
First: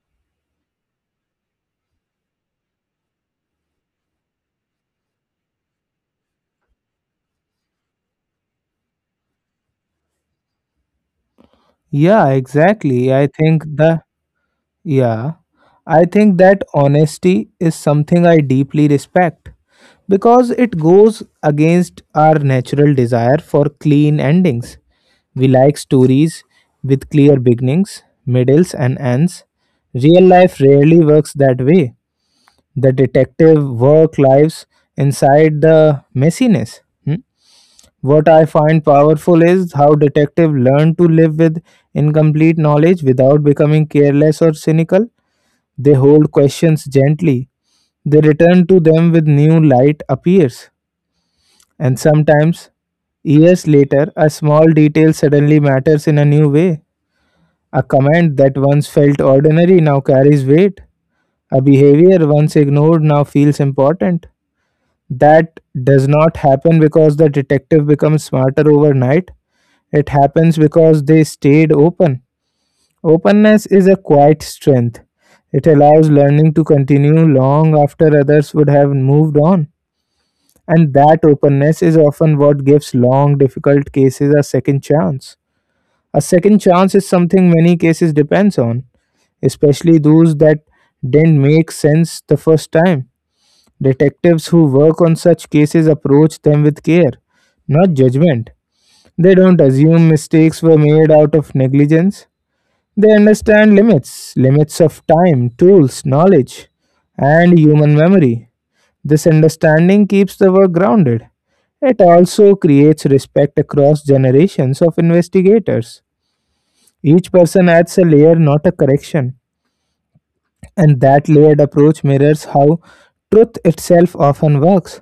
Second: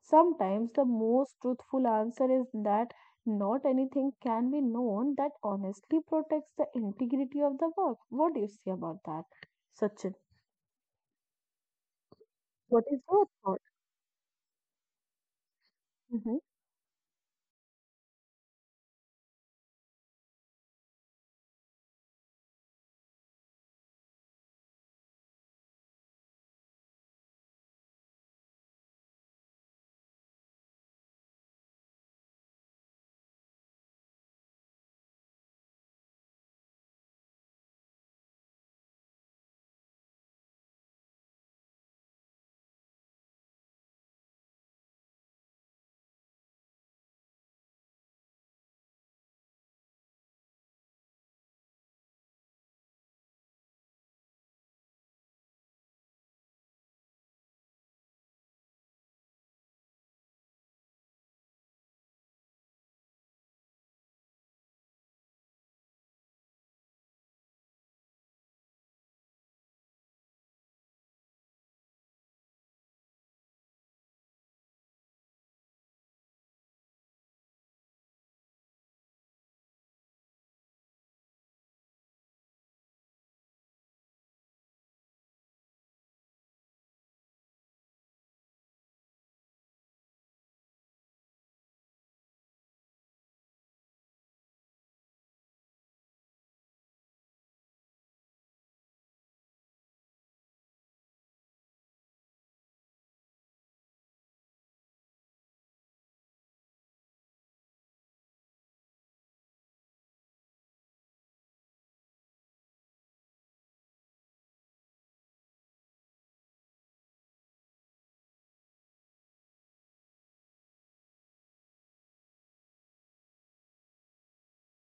[SPEAKER 2] Sometimes the most truthful answer is that not anything can be known, that honestly protects the integrity of the work. What do you say about that, Sachin?
[SPEAKER 1] yeah
[SPEAKER 2] What
[SPEAKER 1] exactly,
[SPEAKER 2] is
[SPEAKER 1] I
[SPEAKER 2] your
[SPEAKER 1] think
[SPEAKER 2] thought?
[SPEAKER 1] the— Yeah, I think
[SPEAKER 2] Mm-hmm.
[SPEAKER 1] that honesty is something I deeply respect because it goes against our natural desire for clean endings. We like stories with clear beginnings, middles, and ends. Real life rarely works that way. The detective work lives inside the messiness. Hmm? What I find powerful is how detective learn to live with incomplete knowledge without becoming careless or cynical. They hold questions gently. They return to them with new light appears. And sometimes, years later, a small detail suddenly matters in a new way. A comment that once felt ordinary now carries weight. A behavior once ignored now feels important. That does not happen because the detective becomes smarter overnight. It happens because they stayed open. Openness is a quiet strength. It allows learning to continue long after others would have moved on. And that openness is often what gives long, difficult cases a second chance. A second chance is something many cases depends on, especially those that didn't make sense the first time. Detectives who work on such cases approach them with care, not judgment. They don't assume mistakes were made out of negligence. They understand limits, limits of time, tools, knowledge, and human memory. This understanding keeps the work grounded. It also creates respect across generations of investigators. Each person adds a layer, not a correction, and that layered approach mirrors how truth itself often works.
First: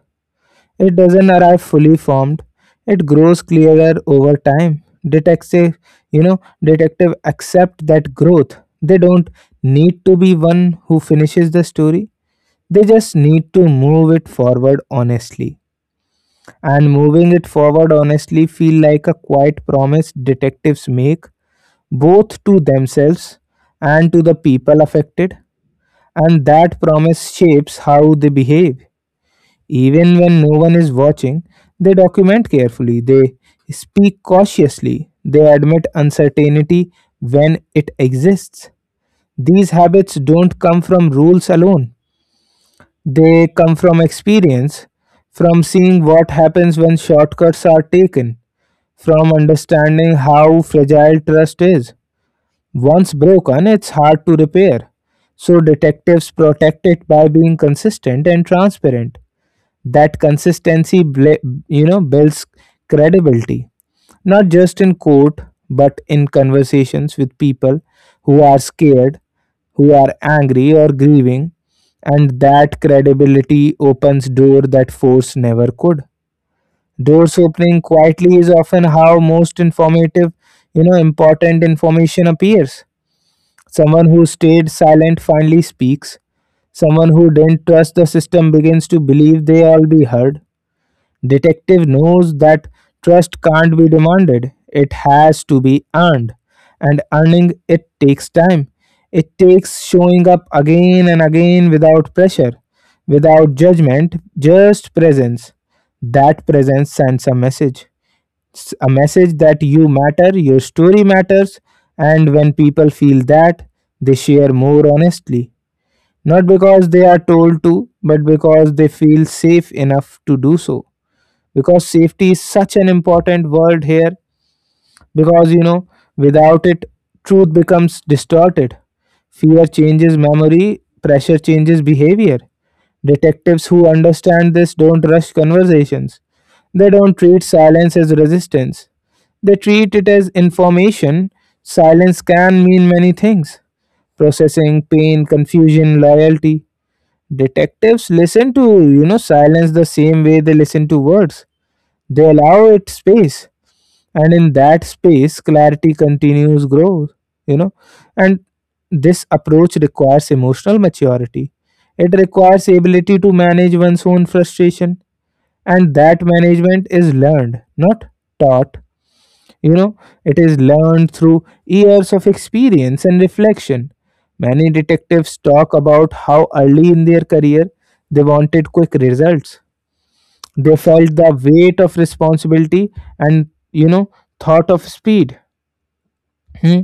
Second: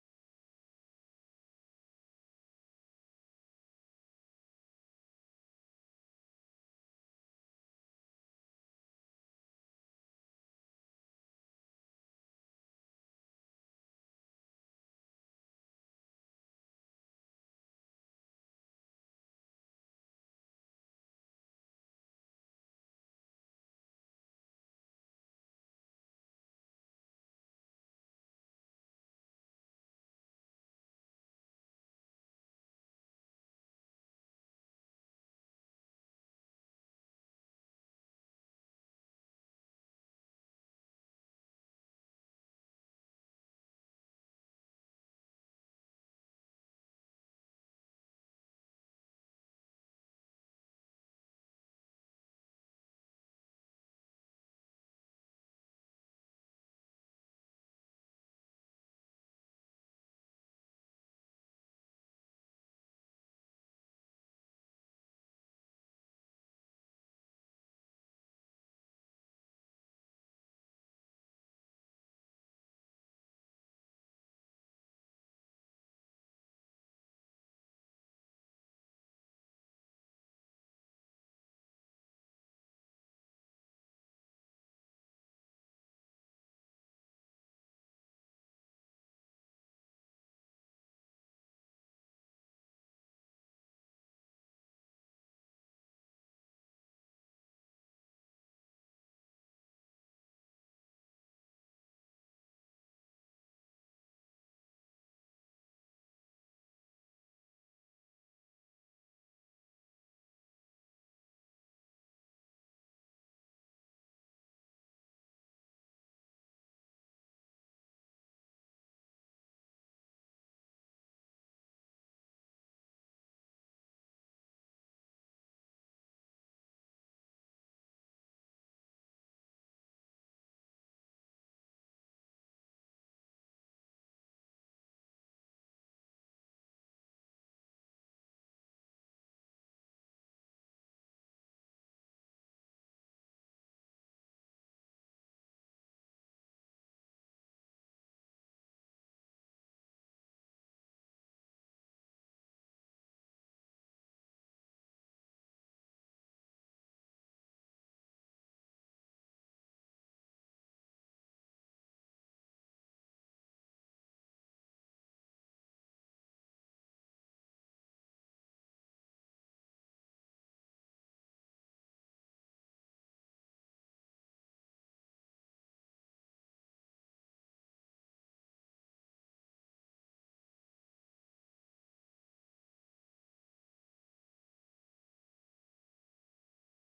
[SPEAKER 1] It doesn't arrive fully formed. It grows clearer over time. Detective accept that growth. They don't need to be one who finishes the story. They just need to move it forward honestly. And moving it forward honestly feel like a quiet promise detectives make both to themselves and to the people affected, and that promise shapes how they behave. Even when no one is watching, they document carefully, they speak cautiously, they admit uncertainty when it exists. These habits don't come from rules alone, they come from experience, from seeing what happens when shortcuts are taken, from understanding how fragile trust is. Once broken, it's hard to repair. So, detectives protect it by being consistent and transparent. That consistency builds credibility, not just in court, but in conversations with people who are scared, who are angry or grieving. And that credibility opens door that force never could. Doors opening quietly is often how most informative you know important information appears. Someone who stayed silent finally speaks. Someone who didn't trust the system begins to believe they all be heard. Detective knows that trust can't be demanded. It has to be earned. And earning it takes time. It takes showing up again and again without pressure, without judgment, just presence. That presence sends a message. A message that you matter, your story matters, and when people feel that, they share more honestly. Not because they are told to, but because they feel safe enough to do so. Because safety is such an important word here because you know Without it, truth becomes distorted, fear changes memory, pressure changes behavior. Detectives who understand this don't rush conversations. They don't treat silence as resistance, they treat it as information. Silence can mean many things: processing, pain, confusion, loyalty. Detectives listen to silence the same way they listen to words. They allow it space, and in that space clarity continues growth you know and this approach requires emotional maturity. It requires ability to manage one's own frustration, and that management is learned, not taught you know it is learned through years of experience and reflection. Many detectives talk about how early in their career they wanted quick results. They felt the weight of responsibility, and thought of speed, hmm,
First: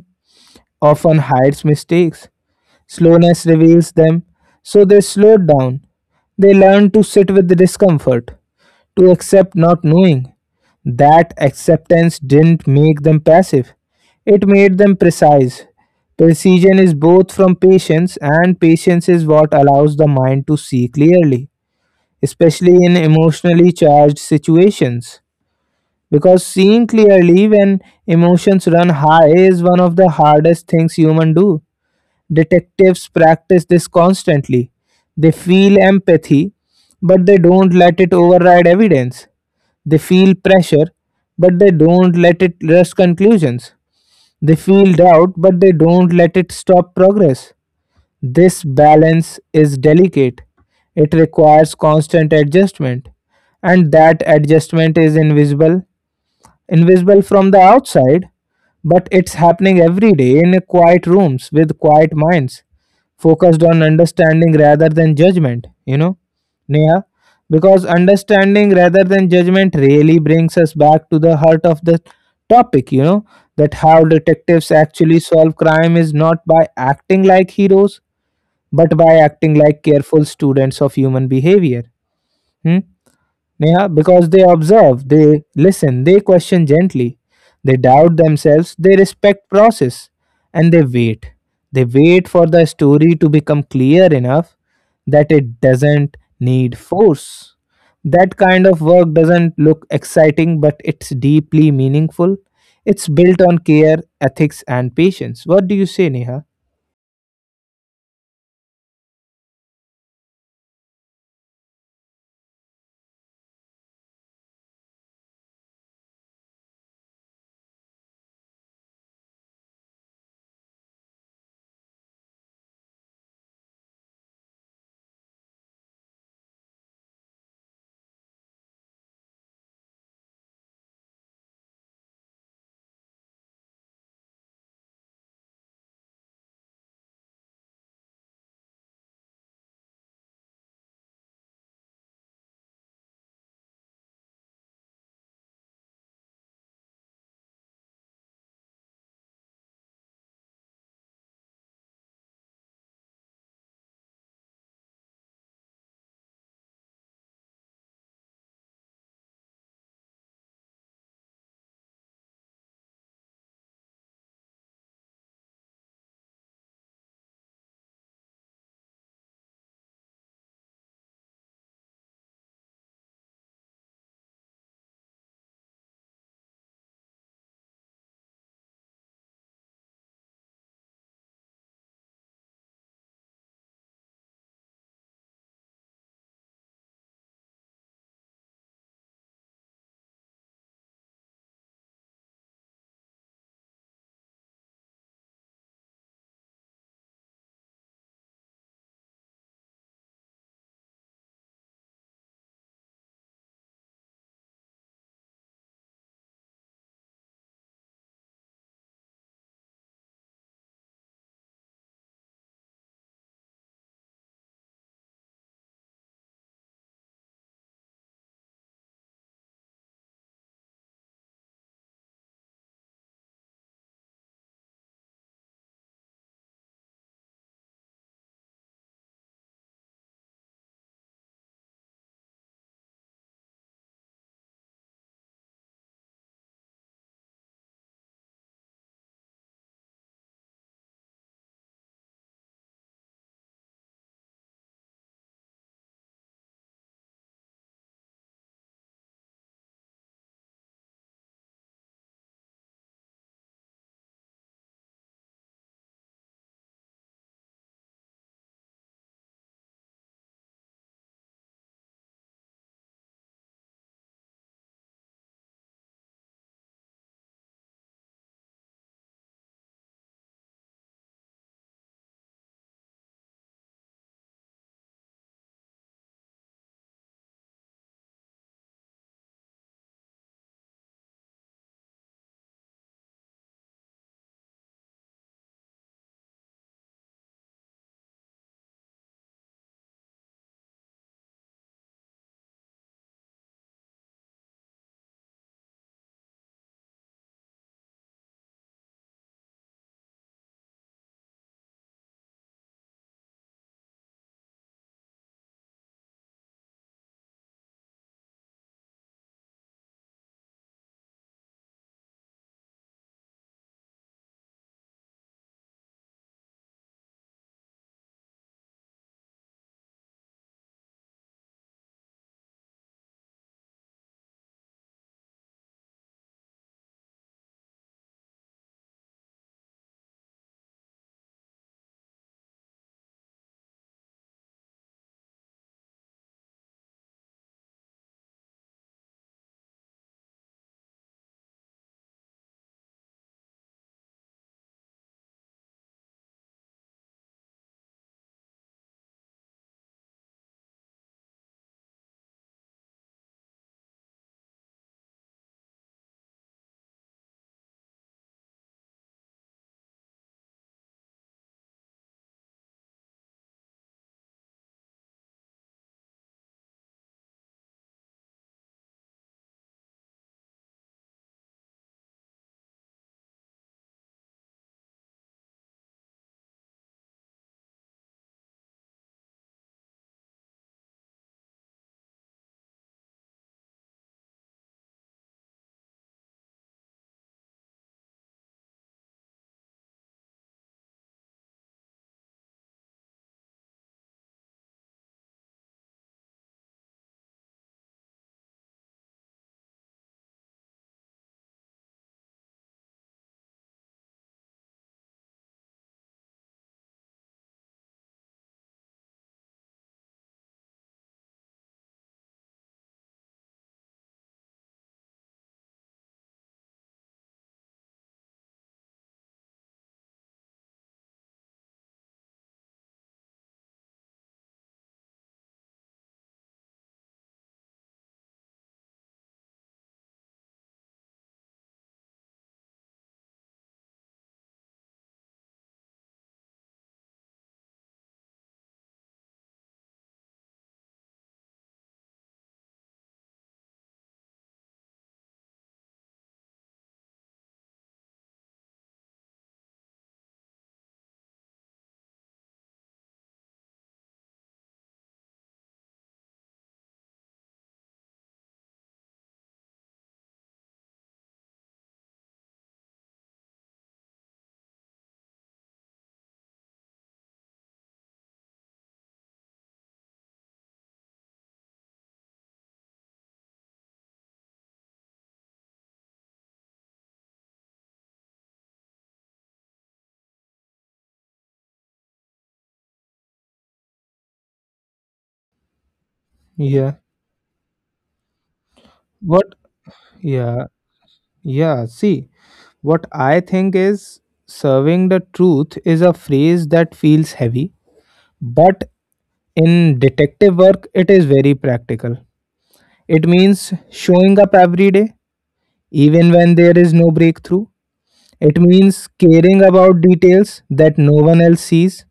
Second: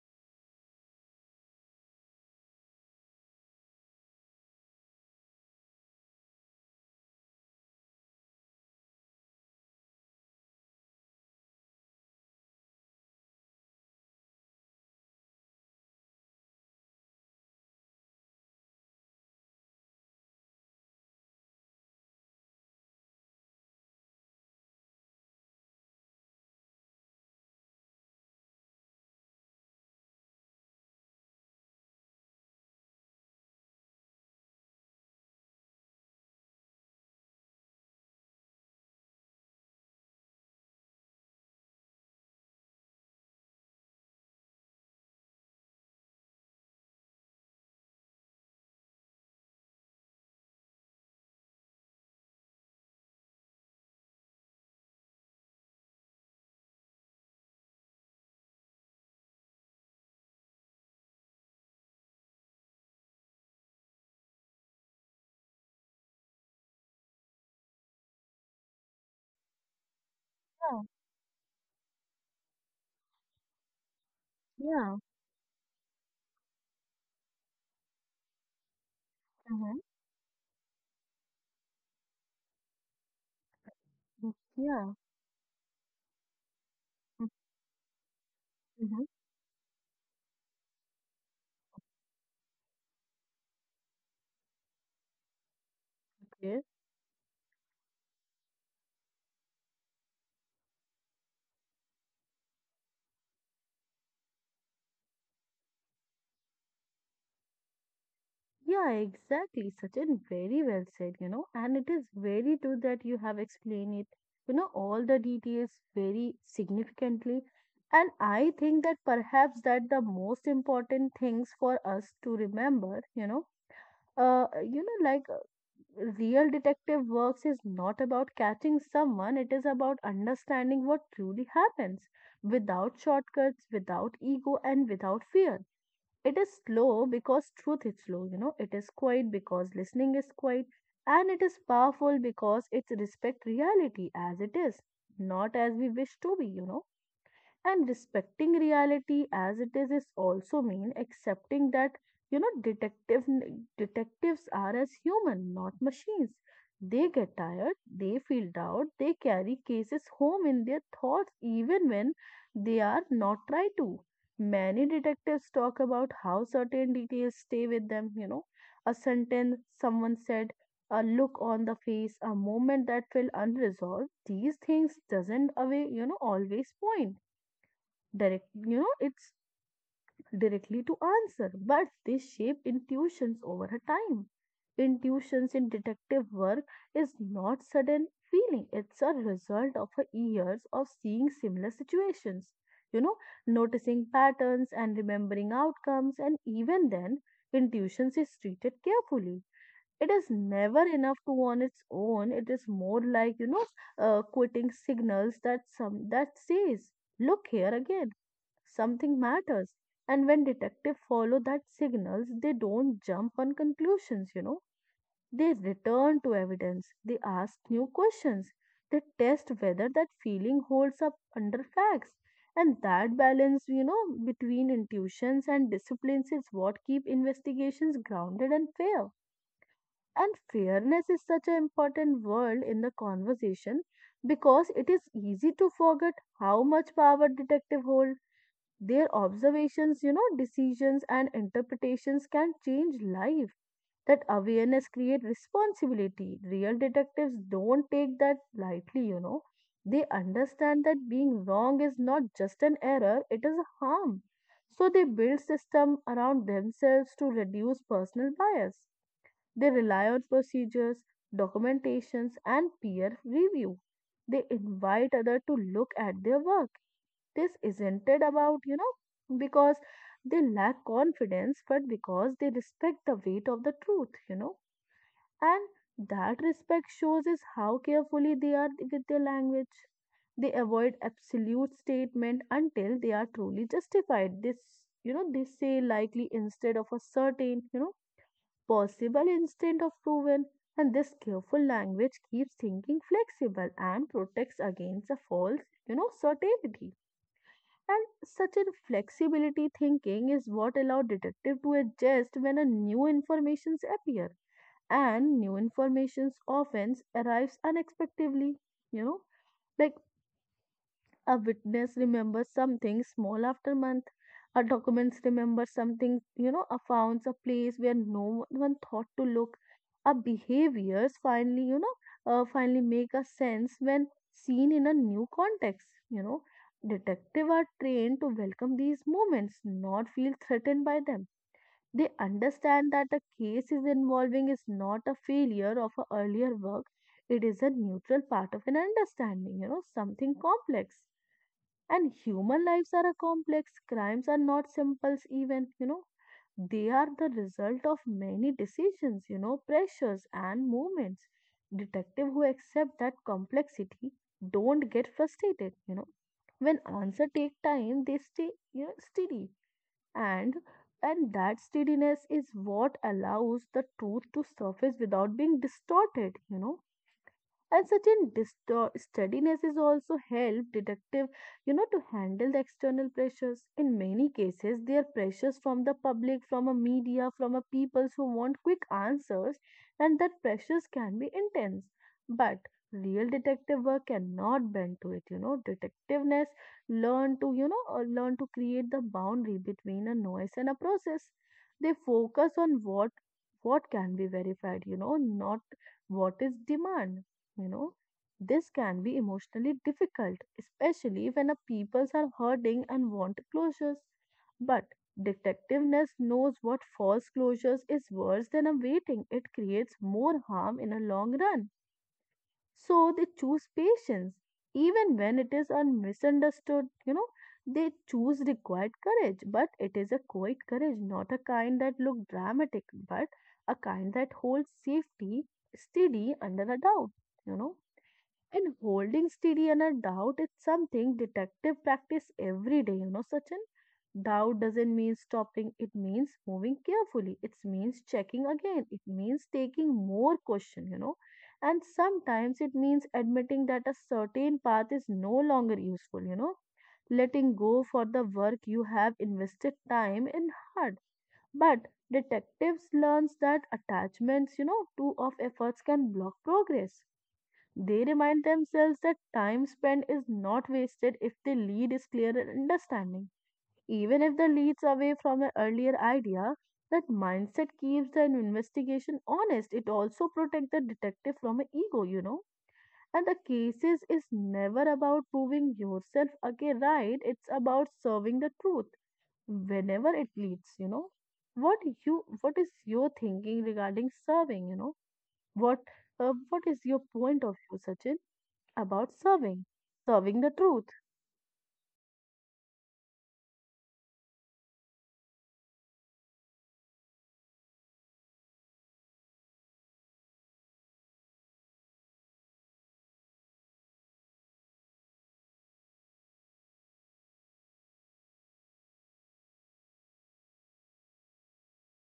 [SPEAKER 1] often hides mistakes. Slowness reveals them, so they slow down. They learn to sit with the discomfort, to accept not knowing. That acceptance didn't make them passive, it made them precise. Precision is both from patience, and patience is what allows the mind to see clearly, especially in emotionally charged situations. Because seeing clearly when emotions run high is one of the hardest things humans do. Detectives practice this constantly. They feel empathy, but they don't let it override evidence. They feel pressure, but they don't let it rush conclusions. They feel doubt, but they don't let it stop progress. This balance is delicate. It requires constant adjustment, and that adjustment is invisible, invisible from the outside, but it's happening every day in quiet rooms with quiet minds, focused on understanding rather than judgment, you know, Neha, because understanding rather than judgment really brings us
[SPEAKER 2] Yeah.
[SPEAKER 1] back to the heart of the topic, you know, that how detectives
[SPEAKER 2] Yeah.
[SPEAKER 1] actually solve crime is not by acting like heroes, but by acting
[SPEAKER 2] Mm-hmm.
[SPEAKER 1] like careful students of human behavior. Hmm? Neha, because they
[SPEAKER 2] Yeah.
[SPEAKER 1] observe, they listen, they question gently, they doubt themselves, they
[SPEAKER 2] Mm-hmm.
[SPEAKER 1] respect process, and they wait. They wait for the story to become clear enough that it doesn't need force. That kind of work doesn't look exciting, but it's deeply meaningful. It's built on care, ethics, and patience. What do you say, Neha?
[SPEAKER 2] Yeah, exactly. Sachin, very well said, and it is very true that you have explained it, all the details very significantly. And I think that perhaps that the most important things for us to remember, like real detective works is not about catching someone, it is about understanding what truly happens without shortcuts, without ego, and without fear. It is slow because truth is slow. It is quiet because listening is quiet. And it is powerful because it respects reality as it is, not as we wish to be, and respecting reality as it is also mean accepting that you know detective detectives are as human, not machines. They get tired, they feel doubt, they carry cases home in their thoughts even when they are not try to. Many detectives talk about how certain details stay with them, a sentence someone said, a look on the face, a moment that felt unresolved. These things doesn't away, always point direct, it's directly to answer, but this shaped intuitions over her time. Intuitions in detective work is not sudden feeling, it's a result of her years of seeing similar situations, you know noticing patterns and remembering outcomes. And even then intuitions is treated carefully. It is never enough to on its own, it is more like, quitting signals that some that says, look here again, something matters. And when detectives follow that signals, they don't jump on conclusions. They return to evidence, they ask new questions, they test whether that feeling holds up under facts. And that balance, between intuitions and disciplines is what keep investigations grounded and fair. And fairness is such an important word in the conversation because it is easy to forget how much power detective hold. Their observations, decisions and interpretations can change life. That awareness creates responsibility. Real detectives don't take that lightly. They understand that being wrong is not just an error, it is a harm. So they build systems around themselves to reduce personal bias. They rely on procedures, documentations and peer review. They invite others to look at their work. This isn't it about, because they lack confidence, but because they respect the weight of the truth, and that respect shows is how carefully they are with their language. They avoid absolute statement until they are truly justified. This, they say likely instead of a certain, possible instead of proven, and this careful language keeps thinking flexible and protects against a false, certainty. And such a flexibility thinking is what allow detective to adjust when a new informations appear. And new informations often arrives unexpectedly, you know. Like a witness remembers something small after month. A documents remember something, a founds, a place where no one thought to look. Our behaviors finally, finally make a sense when seen in a new context. Detectives are trained to welcome these moments, not feel threatened by them. They understand that a case is involving is not a failure of a earlier work. It is a neutral part of an understanding, something complex, and human lives are a complex. Crimes are not simple even. They are the result of many decisions, pressures and movements. Detective who accept that complexity don't get frustrated. When answer take time, they stay, steady. And and that steadiness is what allows the truth to surface without being distorted, you know, and certain steadiness is also help detective, you know, to handle the external pressures. In many cases, they are pressures from the public, from a media, from a peoples who want quick answers, and that pressures can be intense. But real detective work cannot bend to it, you know. Detectiveness learn to, learn to create the boundary between a noise and a process. They focus on what can be verified, you know, not what is demand, you know. This can be emotionally difficult, especially when a peoples are hurting and want closures. But detectiveness knows what false closures is worse than awaiting. It creates more harm in a long run, so they choose patience, even when it is misunderstood, you know. They choose required courage, but it is a quiet courage, not a kind that look dramatic, but a kind that holds safety steady under a doubt, you know. And holding steady on a doubt is something detective practice every day, you know, Sachin. Doubt doesn't mean stopping, it means moving carefully. It means checking again. It means taking more question, you know. And sometimes it means admitting that a certain path is no longer useful, you know. Letting go for the work you have invested time and heart. But detectives learns that attachments, you know, too of efforts can block progress. They remind themselves that time spent is not wasted if the lead is clear and understanding. Even if the leads away from an earlier idea, that mindset keeps the investigation honest. It also protects the detective from an ego, you know. And the cases is never about proving yourself again right. It's about serving the truth whenever it leads, you know. What what is your thinking regarding serving, you know? What what is
[SPEAKER 1] Yeah.
[SPEAKER 2] your point of view, Sachin? About
[SPEAKER 1] What?
[SPEAKER 2] serving, serving the
[SPEAKER 1] Yeah.
[SPEAKER 2] truth.
[SPEAKER 1] Yeah, see, what I think is, serving the truth is a phrase that feels heavy, but in detective work, it is very practical. It means showing up every day, even when there is no breakthrough. It means caring about details that no one else sees,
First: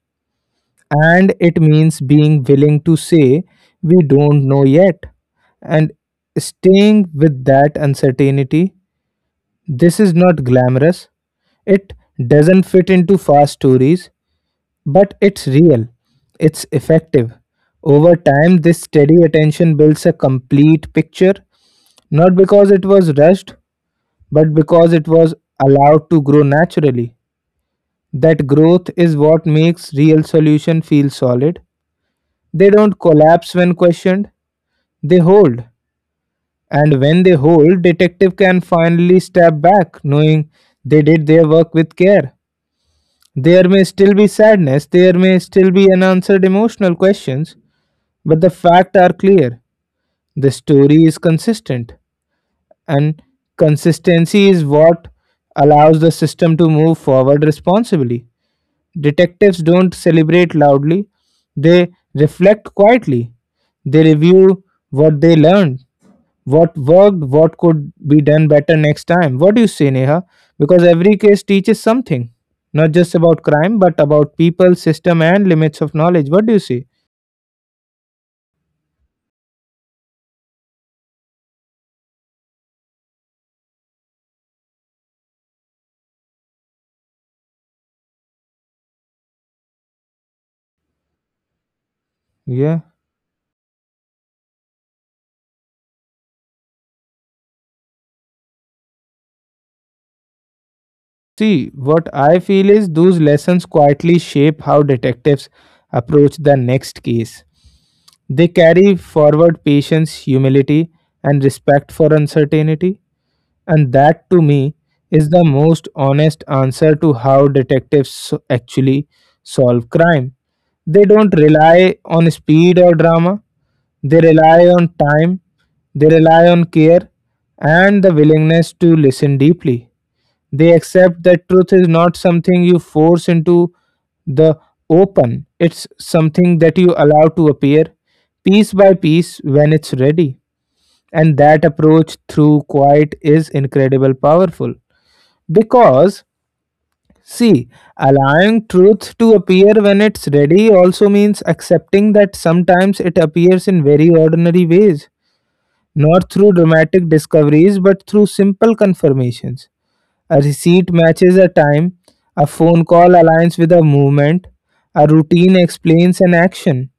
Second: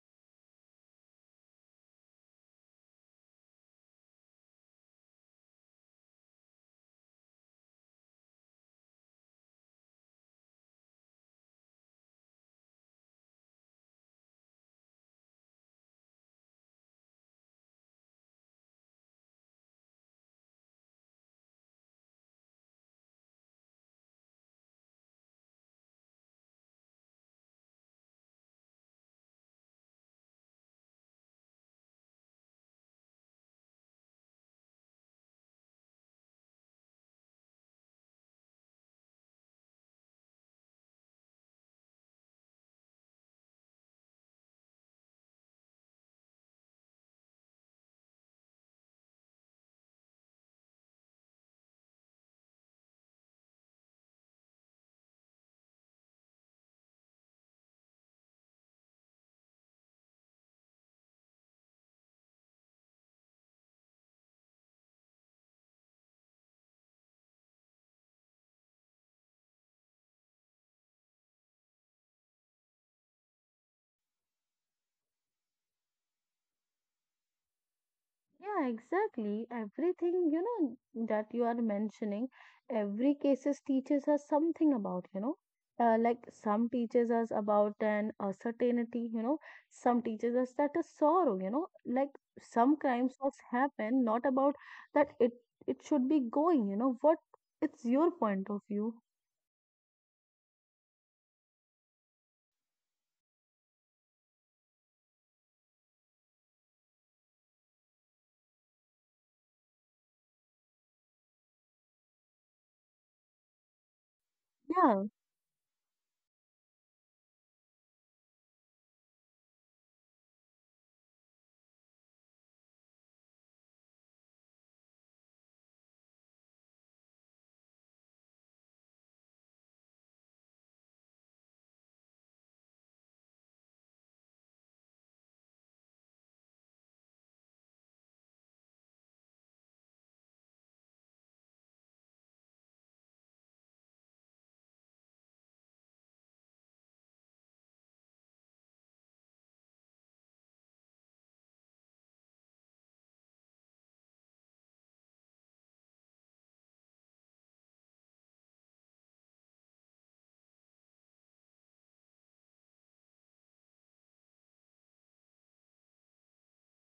[SPEAKER 1] and it means being willing to say, "We don't know yet." And staying with that uncertainty, this is not glamorous. It doesn't fit into fast stories, but it's real. It's effective. Over time, this steady attention builds a complete picture, not because it was rushed, but because it was allowed to grow naturally. That growth is what makes real solution feel solid. They don't collapse when questioned, they hold. And when they hold, detective can finally step back knowing they did their work with care. There may still be sadness, there may still be unanswered emotional questions, but the facts are clear. The story is consistent, and consistency is what allows the system to move forward responsibly. Detectives don't celebrate loudly, they reflect quietly, they review what they learned, what worked, what could be done better next time. What do you say, Neha? Because every case teaches something, not just about crime, but about people, system, and limits of knowledge. What do you say?
[SPEAKER 2] Yeah, exactly. Everything, you know, that you are mentioning, every cases teaches us something about, you know, like some teaches us about an uncertainty, you know, some teaches us that a sorrow, you know, like some
[SPEAKER 1] Yeah.
[SPEAKER 2] crimes was happen, not about that it should be going, you know, what it's your point of view.
[SPEAKER 1] See, what I feel is those lessons quietly shape how detectives approach the next case. They carry forward patience, humility, and respect for uncertainty. And that, to me,
[SPEAKER 2] Yeah,
[SPEAKER 1] is the most honest answer to how detectives actually solve crime. They don't rely on speed or drama, they rely on time, they rely on care, and the willingness to listen deeply. They accept that truth is not something you force into the open, it's something that you allow to appear piece by piece when it's ready, and that approach through quiet is incredible powerful because see allowing truth to appear when it's ready also means accepting that sometimes it appears in very ordinary ways, not through dramatic discoveries but through simple confirmations. A receipt matches a time, a phone call aligns with a movement, a routine explains an action.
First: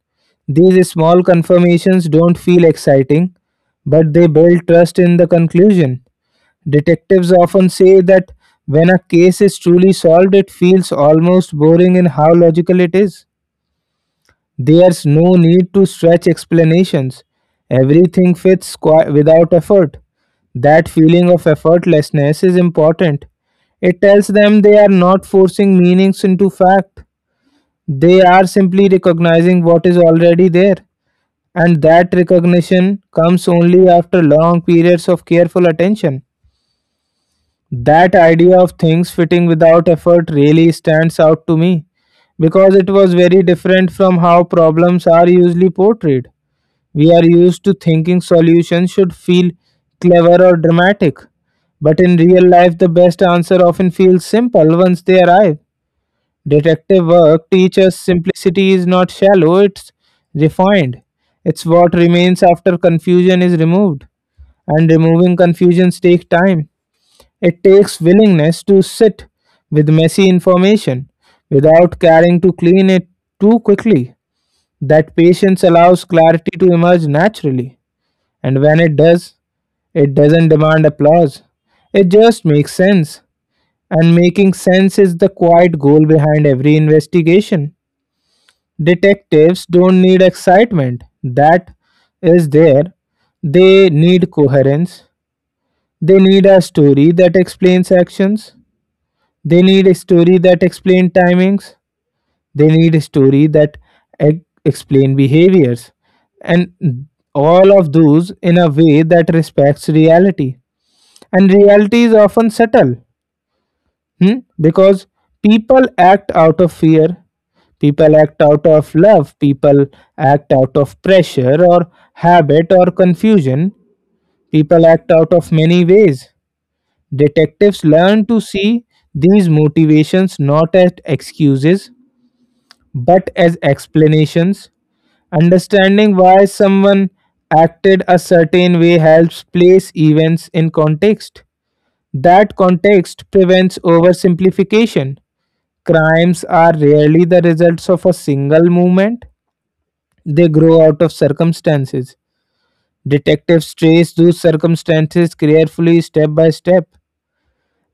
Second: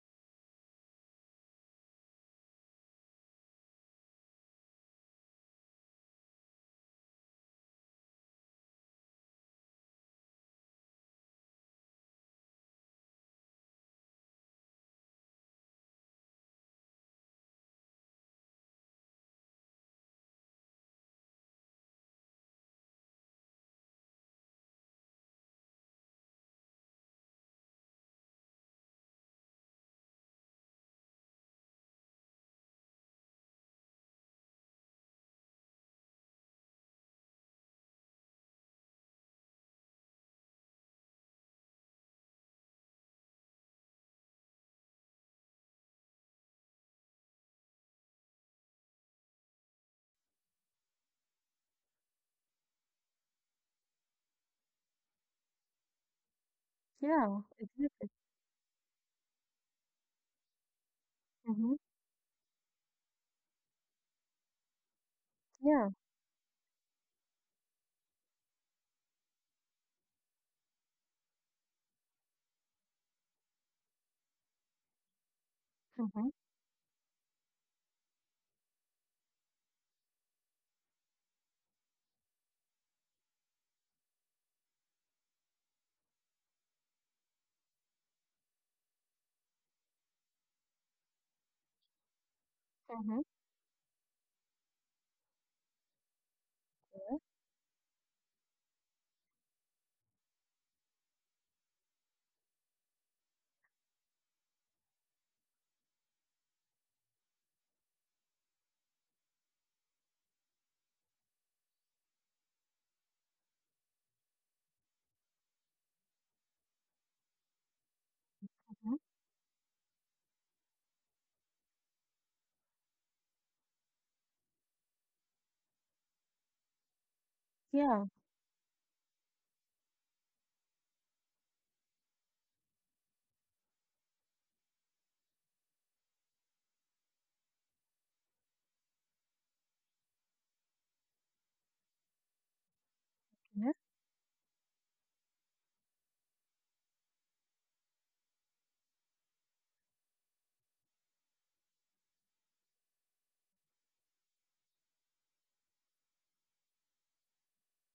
[SPEAKER 1] These small confirmations don't feel exciting, but they build trust in the conclusion. Detectives often say that when a case is truly solved, it feels almost boring in how logical it is. There's no need to stretch explanations. Everything fits without effort. That feeling of effortlessness is important. It tells them they are not forcing meanings into fact. They are simply recognizing what is already there. And that recognition comes only after long periods of careful attention. That idea of things fitting without effort really stands out to me because it was very different from how problems are usually portrayed. We are used to thinking solutions should feel clever or dramatic, but in real life, the best answer often feels simple once they arrive. Detective
[SPEAKER 2] yeah,
[SPEAKER 1] work teaches
[SPEAKER 2] exactly.
[SPEAKER 1] simplicity is not shallow, it's refined. It's
[SPEAKER 2] Mm-hmm.
[SPEAKER 1] what remains after confusion is removed, and removing
[SPEAKER 2] Yeah.
[SPEAKER 1] confusions take time. It takes willingness to sit with messy information without caring to clean it too quickly. That patience allows
[SPEAKER 2] Mm-hmm.
[SPEAKER 1] clarity to emerge naturally. And when it does, it doesn't demand applause. It just makes sense. And making sense is the quiet goal behind every investigation. Detectives don't need excitement. That is there.
[SPEAKER 2] Mm-hmm.
[SPEAKER 1] They need coherence. They need a story
[SPEAKER 2] Yeah.
[SPEAKER 1] that explains actions. They need a story that explains timings. They need a story that explain behaviors, and all of those in a way that respects reality. And reality is often subtle, because people act out of fear, people act out of
[SPEAKER 2] Mm-hmm.
[SPEAKER 1] love, people act out of pressure or habit or confusion, people act out of many ways. Detectives
[SPEAKER 2] Yeah.
[SPEAKER 1] learn to see these motivations not as excuses but as explanations. Understanding why someone acted a certain way helps place events in context. That context
[SPEAKER 2] Yeah.
[SPEAKER 1] prevents oversimplification. Crimes are rarely the results of a single movement, they grow out of circumstances. Detectives trace those circumstances carefully step by step.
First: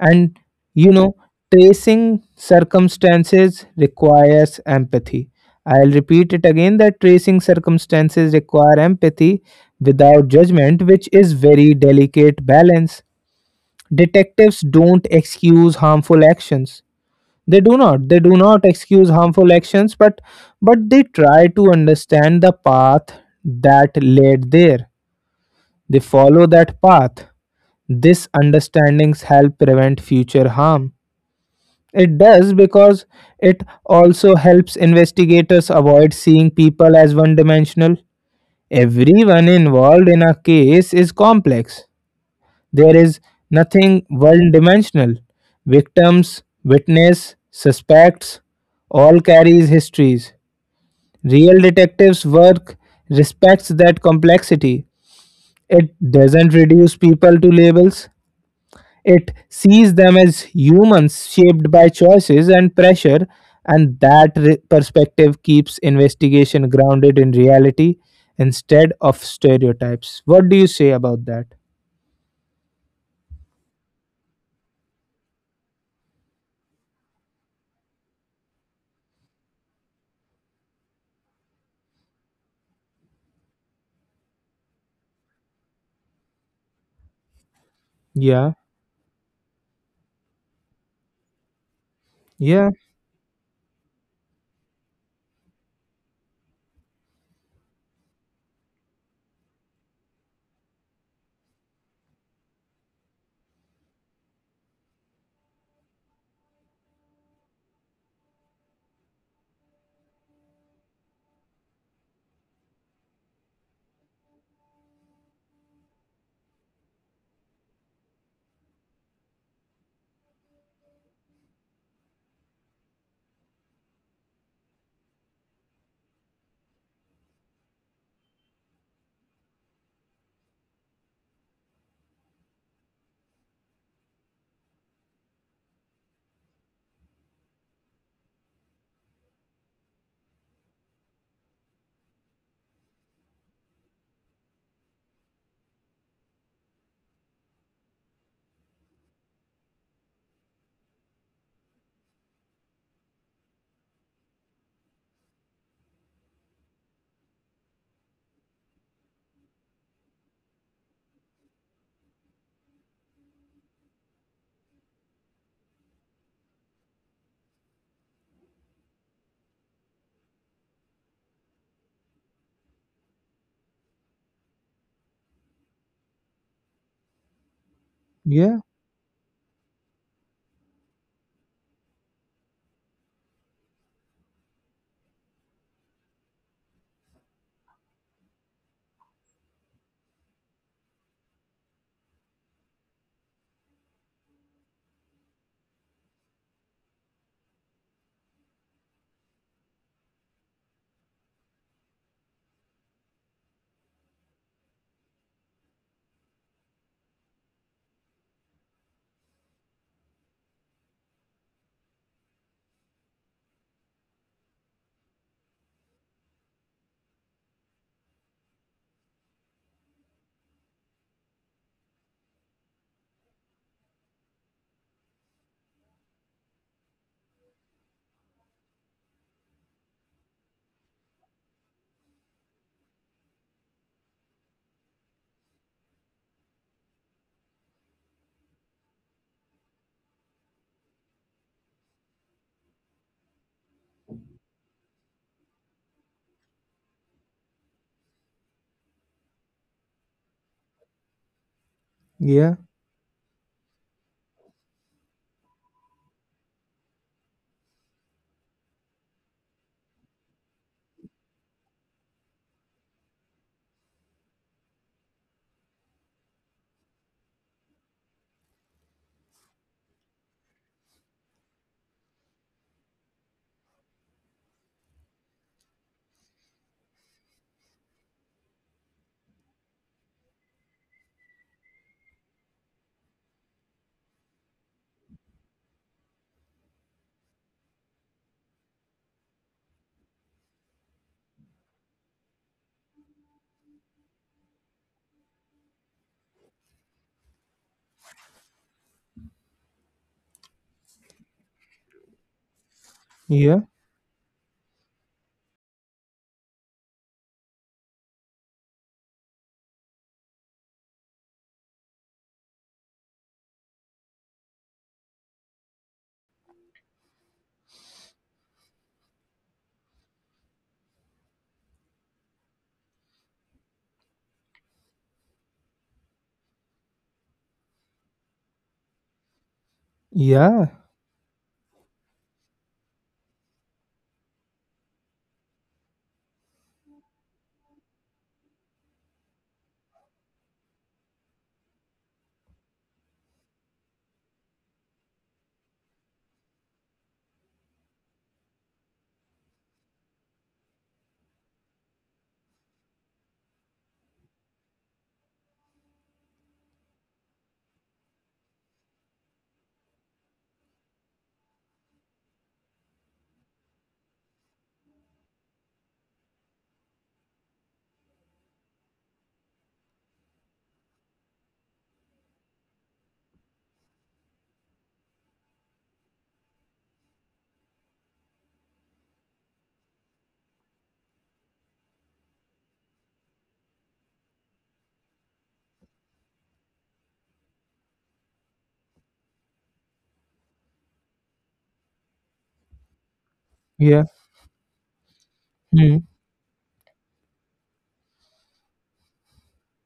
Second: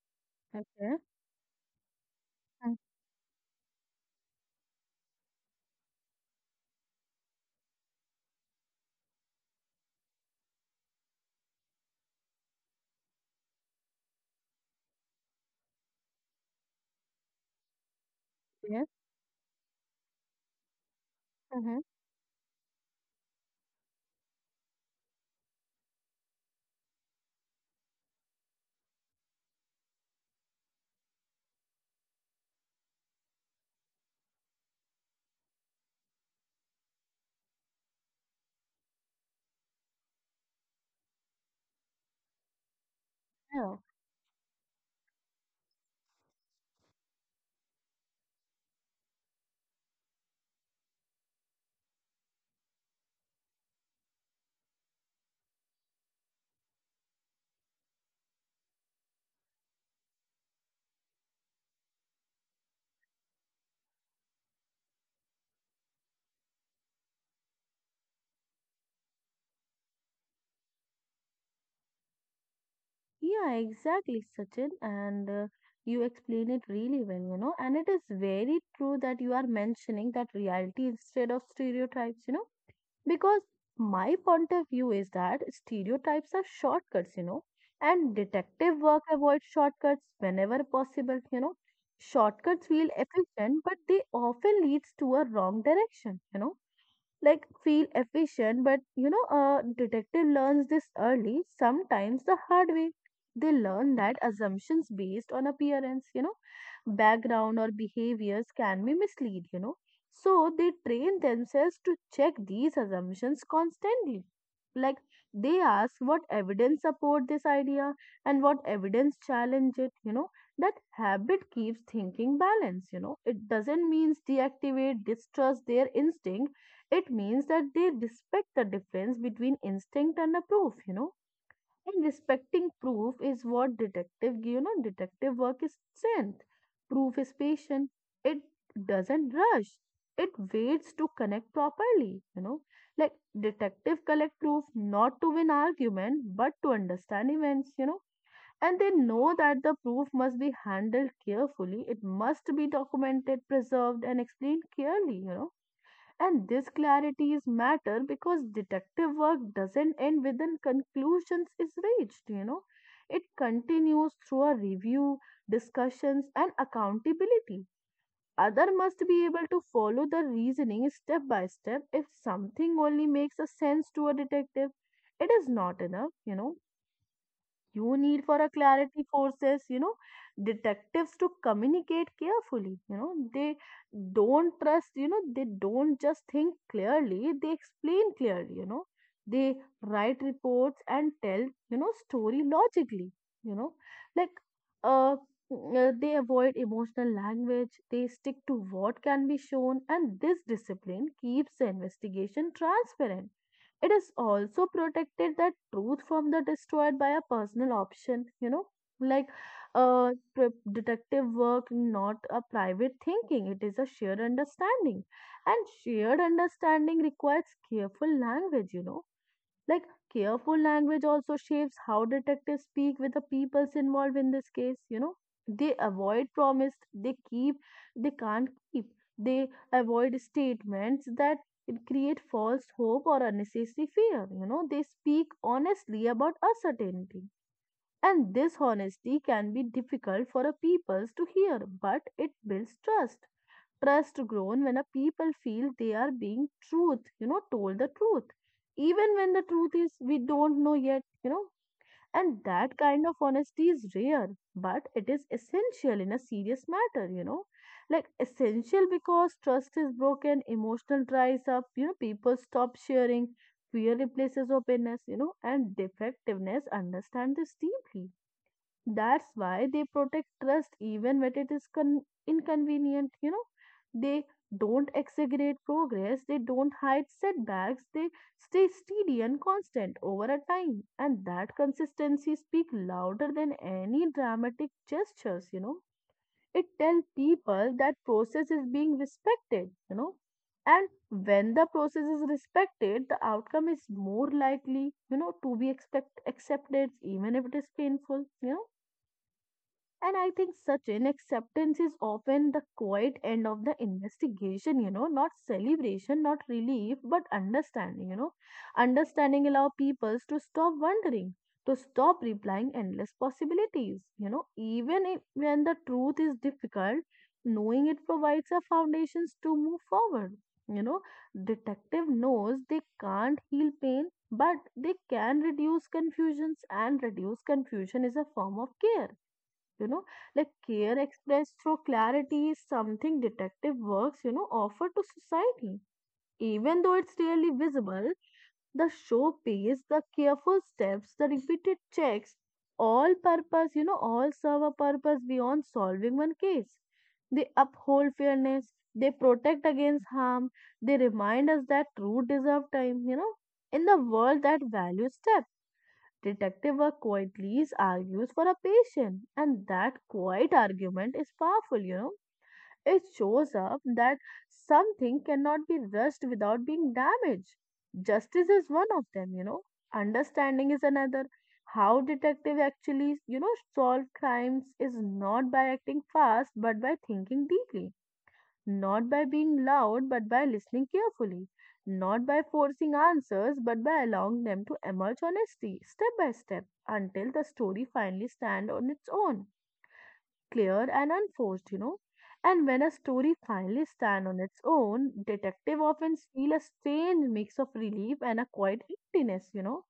[SPEAKER 1] And you
[SPEAKER 2] Yeah.
[SPEAKER 1] know, tracing circumstances requires empathy. I'll repeat it again that tracing circumstances require empathy without judgment, which is very delicate balance. Detectives don't excuse harmful actions. They do not. They do not
[SPEAKER 2] Yes.
[SPEAKER 1] excuse harmful actions, but they try to
[SPEAKER 2] Mm-hmm.
[SPEAKER 1] understand the path that led there. They follow that path. This understandings help prevent future harm, it does, because it also helps investigators avoid seeing people as one dimensional. Everyone involved in a case is complex. There is
[SPEAKER 2] Yeah.
[SPEAKER 1] nothing one dimensional. Victims, witness, suspects all carries histories. Real detectives' work respects that complexity. It doesn't reduce people to labels. It sees them as humans shaped by choices and pressure, and that perspective keeps investigation grounded in reality instead of stereotypes. What do you say about that?
[SPEAKER 2] Yeah, exactly, Sachin. And you explain it really well, you know. And it is very true that you are mentioning that reality instead of stereotypes, you know, because my point of view is that stereotypes are shortcuts, you know, and
[SPEAKER 1] Yeah,
[SPEAKER 2] detective work avoids shortcuts whenever possible, you know. Shortcuts
[SPEAKER 1] yeah,
[SPEAKER 2] feel efficient, but they often leads to a wrong direction, you know, like feel efficient. But you know, a detective learns this early, sometimes the hard way. They learn that assumptions based on appearance, you know, background or behaviors can be mislead, you know, so they train themselves to check these assumptions constantly. Like, they ask what evidence support this idea and what evidence challenge it, you know. That habit keeps thinking balance, you know. It doesn't mean deactivate distrust their instinct, it means that they respect the difference between instinct and a proof, you know. And respecting proof is what detective, you know, detective work is strength. Proof is patient. It doesn't rush. It waits to connect properly, you know. Like, detective collect proof not to win argument, but to understand events, you know. And they know that the proof must be handled carefully. It must be documented, preserved, and explained clearly, you know. And this clarity is matter because detective work doesn't end with the conclusions is reached, you know. It continues through a review, discussions, and accountability. Other must be able to follow the reasoning step by step. If something only makes a sense to a detective, it is not enough, you know. You need for a
[SPEAKER 1] yeah,
[SPEAKER 2] clarity forces, you know, detectives to communicate carefully. You know, they don't just think clearly, they explain clearly, you know. They write reports and tell, you know, story logically, you know. Like, uh, they avoid emotional language, they stick to what can be shown, and this discipline keeps the investigation transparent. It is also protected that truth from the destroyed by a personal option, you know. Like, detective work, not a private thinking. It is a shared understanding, and shared understanding requires careful language, you know. Like, careful language also shapes how detectives speak with the peoples involved in this case, you know. They avoid promise, they keep, they can't keep. They avoid statements that create false hope or unnecessary fear, you know. They speak honestly about uncertainty. And this honesty can be difficult for a peoples to hear, but it builds trust. Trust grown when a people feel they are being truth you know told the truth, even when the truth is we don't know yet, you know. And
[SPEAKER 1] yeah,
[SPEAKER 2] that kind of honesty is rare, but it is essential in a serious matter, you know. Like essential because trust is broken emotional dries up, you know. People stop sharing, fear replaces openness, you know, and defectiveness understand this deeply. That's why they protect trust, even when it is inconvenient, you know. They don't exaggerate progress, they don't hide setbacks, they stay steady and constant over a time. And that consistency speaks louder than any dramatic gestures, you know. It tells people that process is being respected, you know. And when the process is respected, the outcome is more likely, you know, to be expect accepted, even if it is painful, you know. And I think such an acceptance is often the quiet end
[SPEAKER 1] yeah,
[SPEAKER 2] of the investigation, you know, not celebration, not relief, but understanding, you know. Understanding allow peoples to stop wondering, to stop replying endless possibilities, you know, even if, when the truth is difficult, knowing it provides a foundations to move forward. You know, detective knows they can't heal pain, but they can reduce confusions, and reduce confusion is a form of care, you know. Like
[SPEAKER 1] yeah,
[SPEAKER 2] care expressed through clarity is something detective works, you know, offer to society, even though it's rarely visible. The show pays the careful steps, the repeated checks, all purpose, you know, all serve a purpose beyond solving one case. They uphold fairness, they protect against harm, they remind us that truth deserve time, you know. In the world that values depth, detective work quietly argues for a patient, and that quiet argument is powerful, you know. It shows up that something cannot be rushed without being damaged. Justice is one of them, you know. Understanding is another. How detective actually, you know, solve crimes is not by acting fast but by thinking deeply. Not by being loud, but by listening carefully. Not by forcing answers, but by allowing them to emerge honestly, step by step, until the story finally stands on its own, clear and unforced, you know. And when a story finally
[SPEAKER 1] yeah.
[SPEAKER 2] stands on its own, detective
[SPEAKER 1] Hmm.
[SPEAKER 2] often feel a strange mix of relief and a quiet emptiness, you know.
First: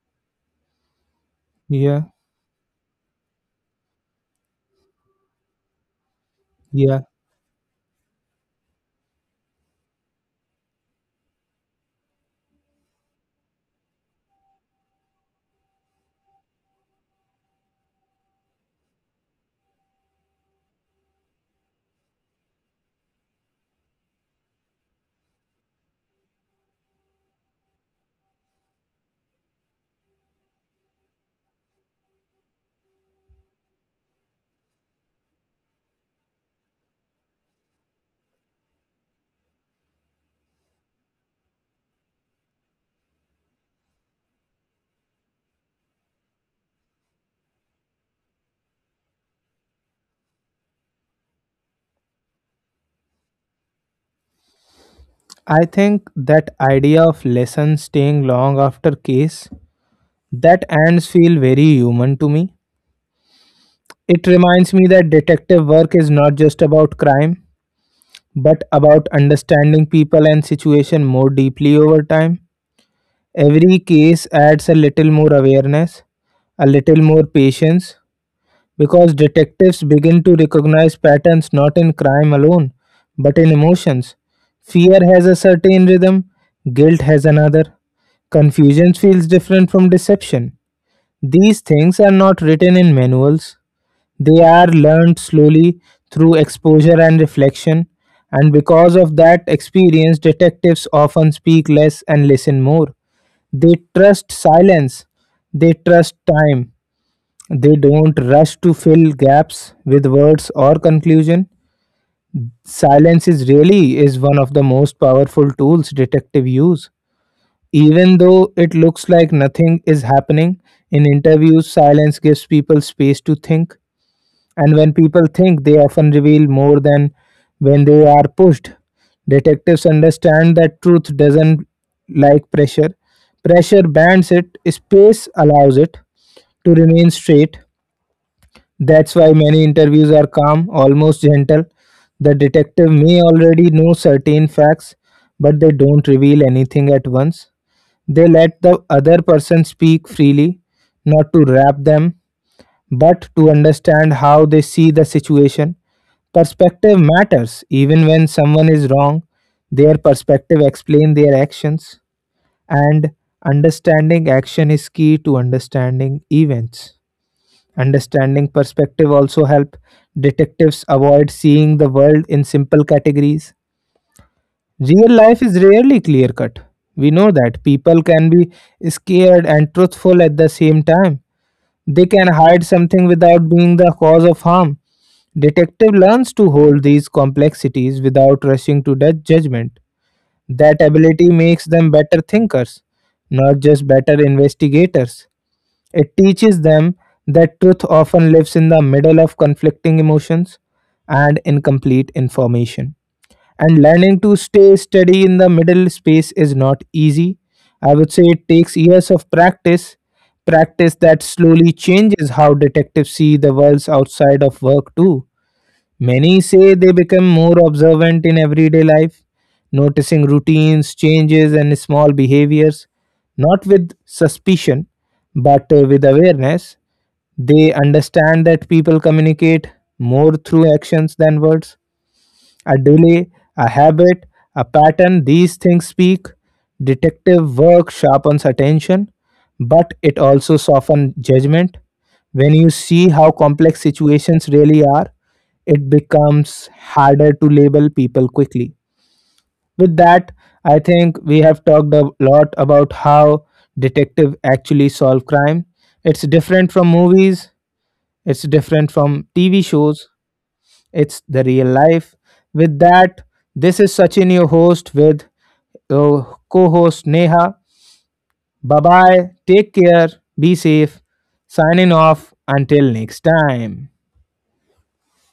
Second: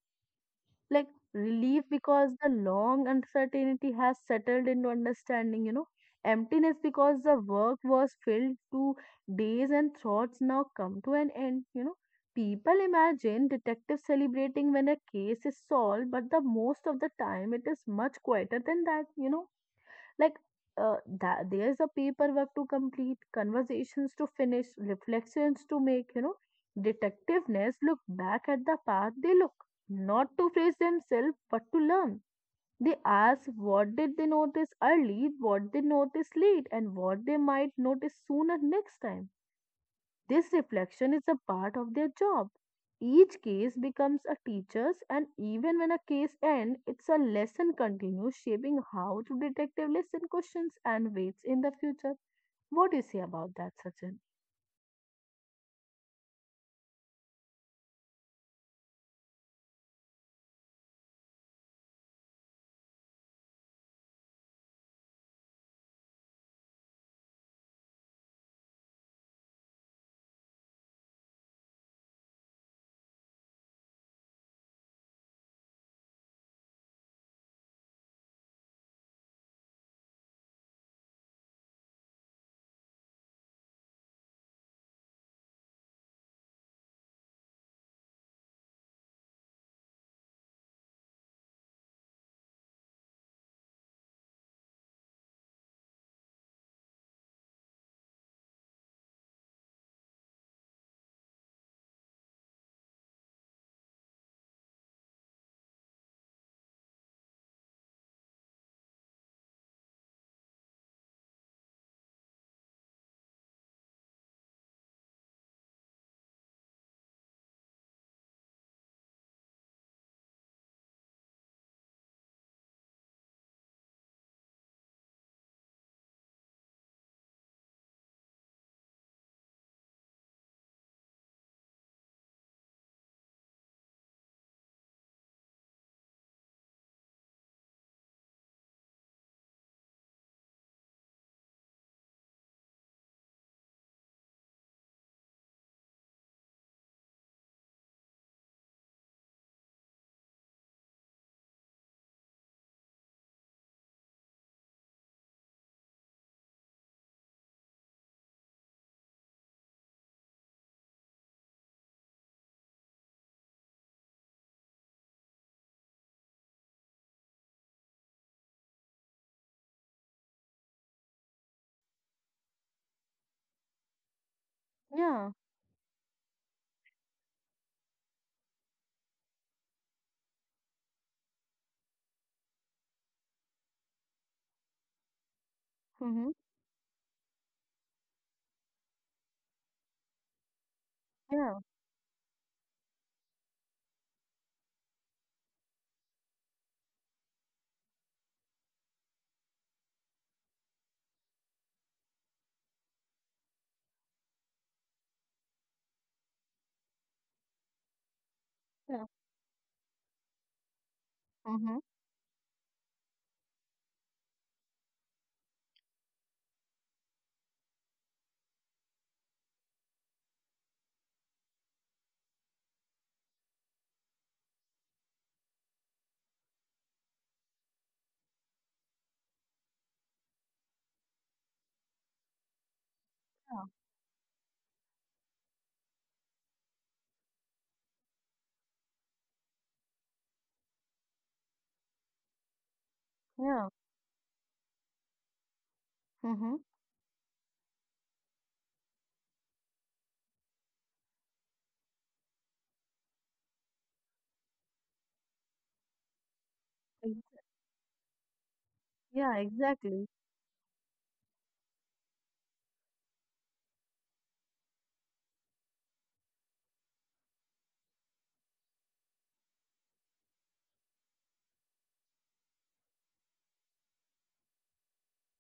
[SPEAKER 2] Like relief
[SPEAKER 1] Yeah,
[SPEAKER 2] because the long uncertainty has settled into understanding, you know, emptiness
[SPEAKER 1] yeah.
[SPEAKER 2] because the work was filled to days and thoughts now come to an end, you know. People imagine detectives celebrating when a case is solved, but the most of the time it is much quieter than that, you know. Like, there's a paperwork to complete, conversations to finish, reflections to make. You know, detectiveness look back at the path they look, not to praise themselves, but to learn. They ask what did they notice early, what they noticed late, and what they might notice sooner next time. This reflection is a part of their job. Each case becomes a teacher's, and even when a case ends, it's a lesson continues shaping how to detective listen questions and weights in the future. What do you say about that, Sachin?
[SPEAKER 1] I think that idea of lesson staying long after case that ends feel very human to me. It reminds me that detective work is not just about crime, but about understanding people and situation more deeply over time. Every case adds a little more awareness, a little more patience, because detectives begin to recognize patterns not in crime alone, but in emotions. Fear has a certain rhythm, guilt has another. Confusion feels different from deception. These things are not written in manuals, they are learned slowly through exposure and reflection, and because of that experience, detectives often speak less and listen more. They trust silence, they trust time, they don't rush to fill gaps with words or conclusion. Silence is really is one of the most powerful tools detective use. Even though it looks like nothing is happening, in interviews, silence gives people space to think, and when people think, they often reveal more than when they are pushed. Detectives understand that truth doesn't like pressure. Pressure bans it, space allows it to remain straight. That's why many interviews are calm, almost gentle. The detective may already know certain facts, but they don't reveal anything at once. They let the other person speak freely, not to wrap them, but to understand how they see the situation. Perspective matters. Even when someone is wrong, their perspective explains their actions, and understanding action is key to understanding events. Understanding perspective also help detectives avoid seeing the world in simple categories. Real
[SPEAKER 2] Yeah.
[SPEAKER 1] life is rarely clear cut. We know that people can be scared and truthful at the same time. They can hide something without being the cause of harm. Detective
[SPEAKER 2] Mm-hmm.
[SPEAKER 1] learns to hold these complexities without rushing to that judgment. That ability
[SPEAKER 2] Yeah.
[SPEAKER 1] makes them better thinkers, not just better investigators. It teaches them that truth often lives in the middle of conflicting emotions and incomplete information. And learning to stay steady in the middle space is not easy. I would say it takes
[SPEAKER 2] Yeah.
[SPEAKER 1] years of practice, practice that slowly
[SPEAKER 2] Mm-hmm.
[SPEAKER 1] changes how detectives see the worlds outside of work, too. Many say they become more observant in everyday life, noticing routines, changes, and small behaviors, not with suspicion, but with awareness. They understand that people communicate more through actions than words, a delay,
[SPEAKER 2] Yeah.
[SPEAKER 1] a habit, a pattern, these things speak. Detective work sharpens attention, but it also softens judgment. When you see how
[SPEAKER 2] Yeah.
[SPEAKER 1] complex situations really are, it
[SPEAKER 2] Mm-hmm.
[SPEAKER 1] becomes harder to label people quickly. With that, I think we have talked a lot about how detective actually solve crime. It's different from movies, it's different from
[SPEAKER 2] Yeah,
[SPEAKER 1] TV
[SPEAKER 2] exactly.
[SPEAKER 1] shows, it's the real life. With that, this is Sachin, your host, with uh, co host Neha. Bye bye. Take care. Be safe. Signing off. Until next time.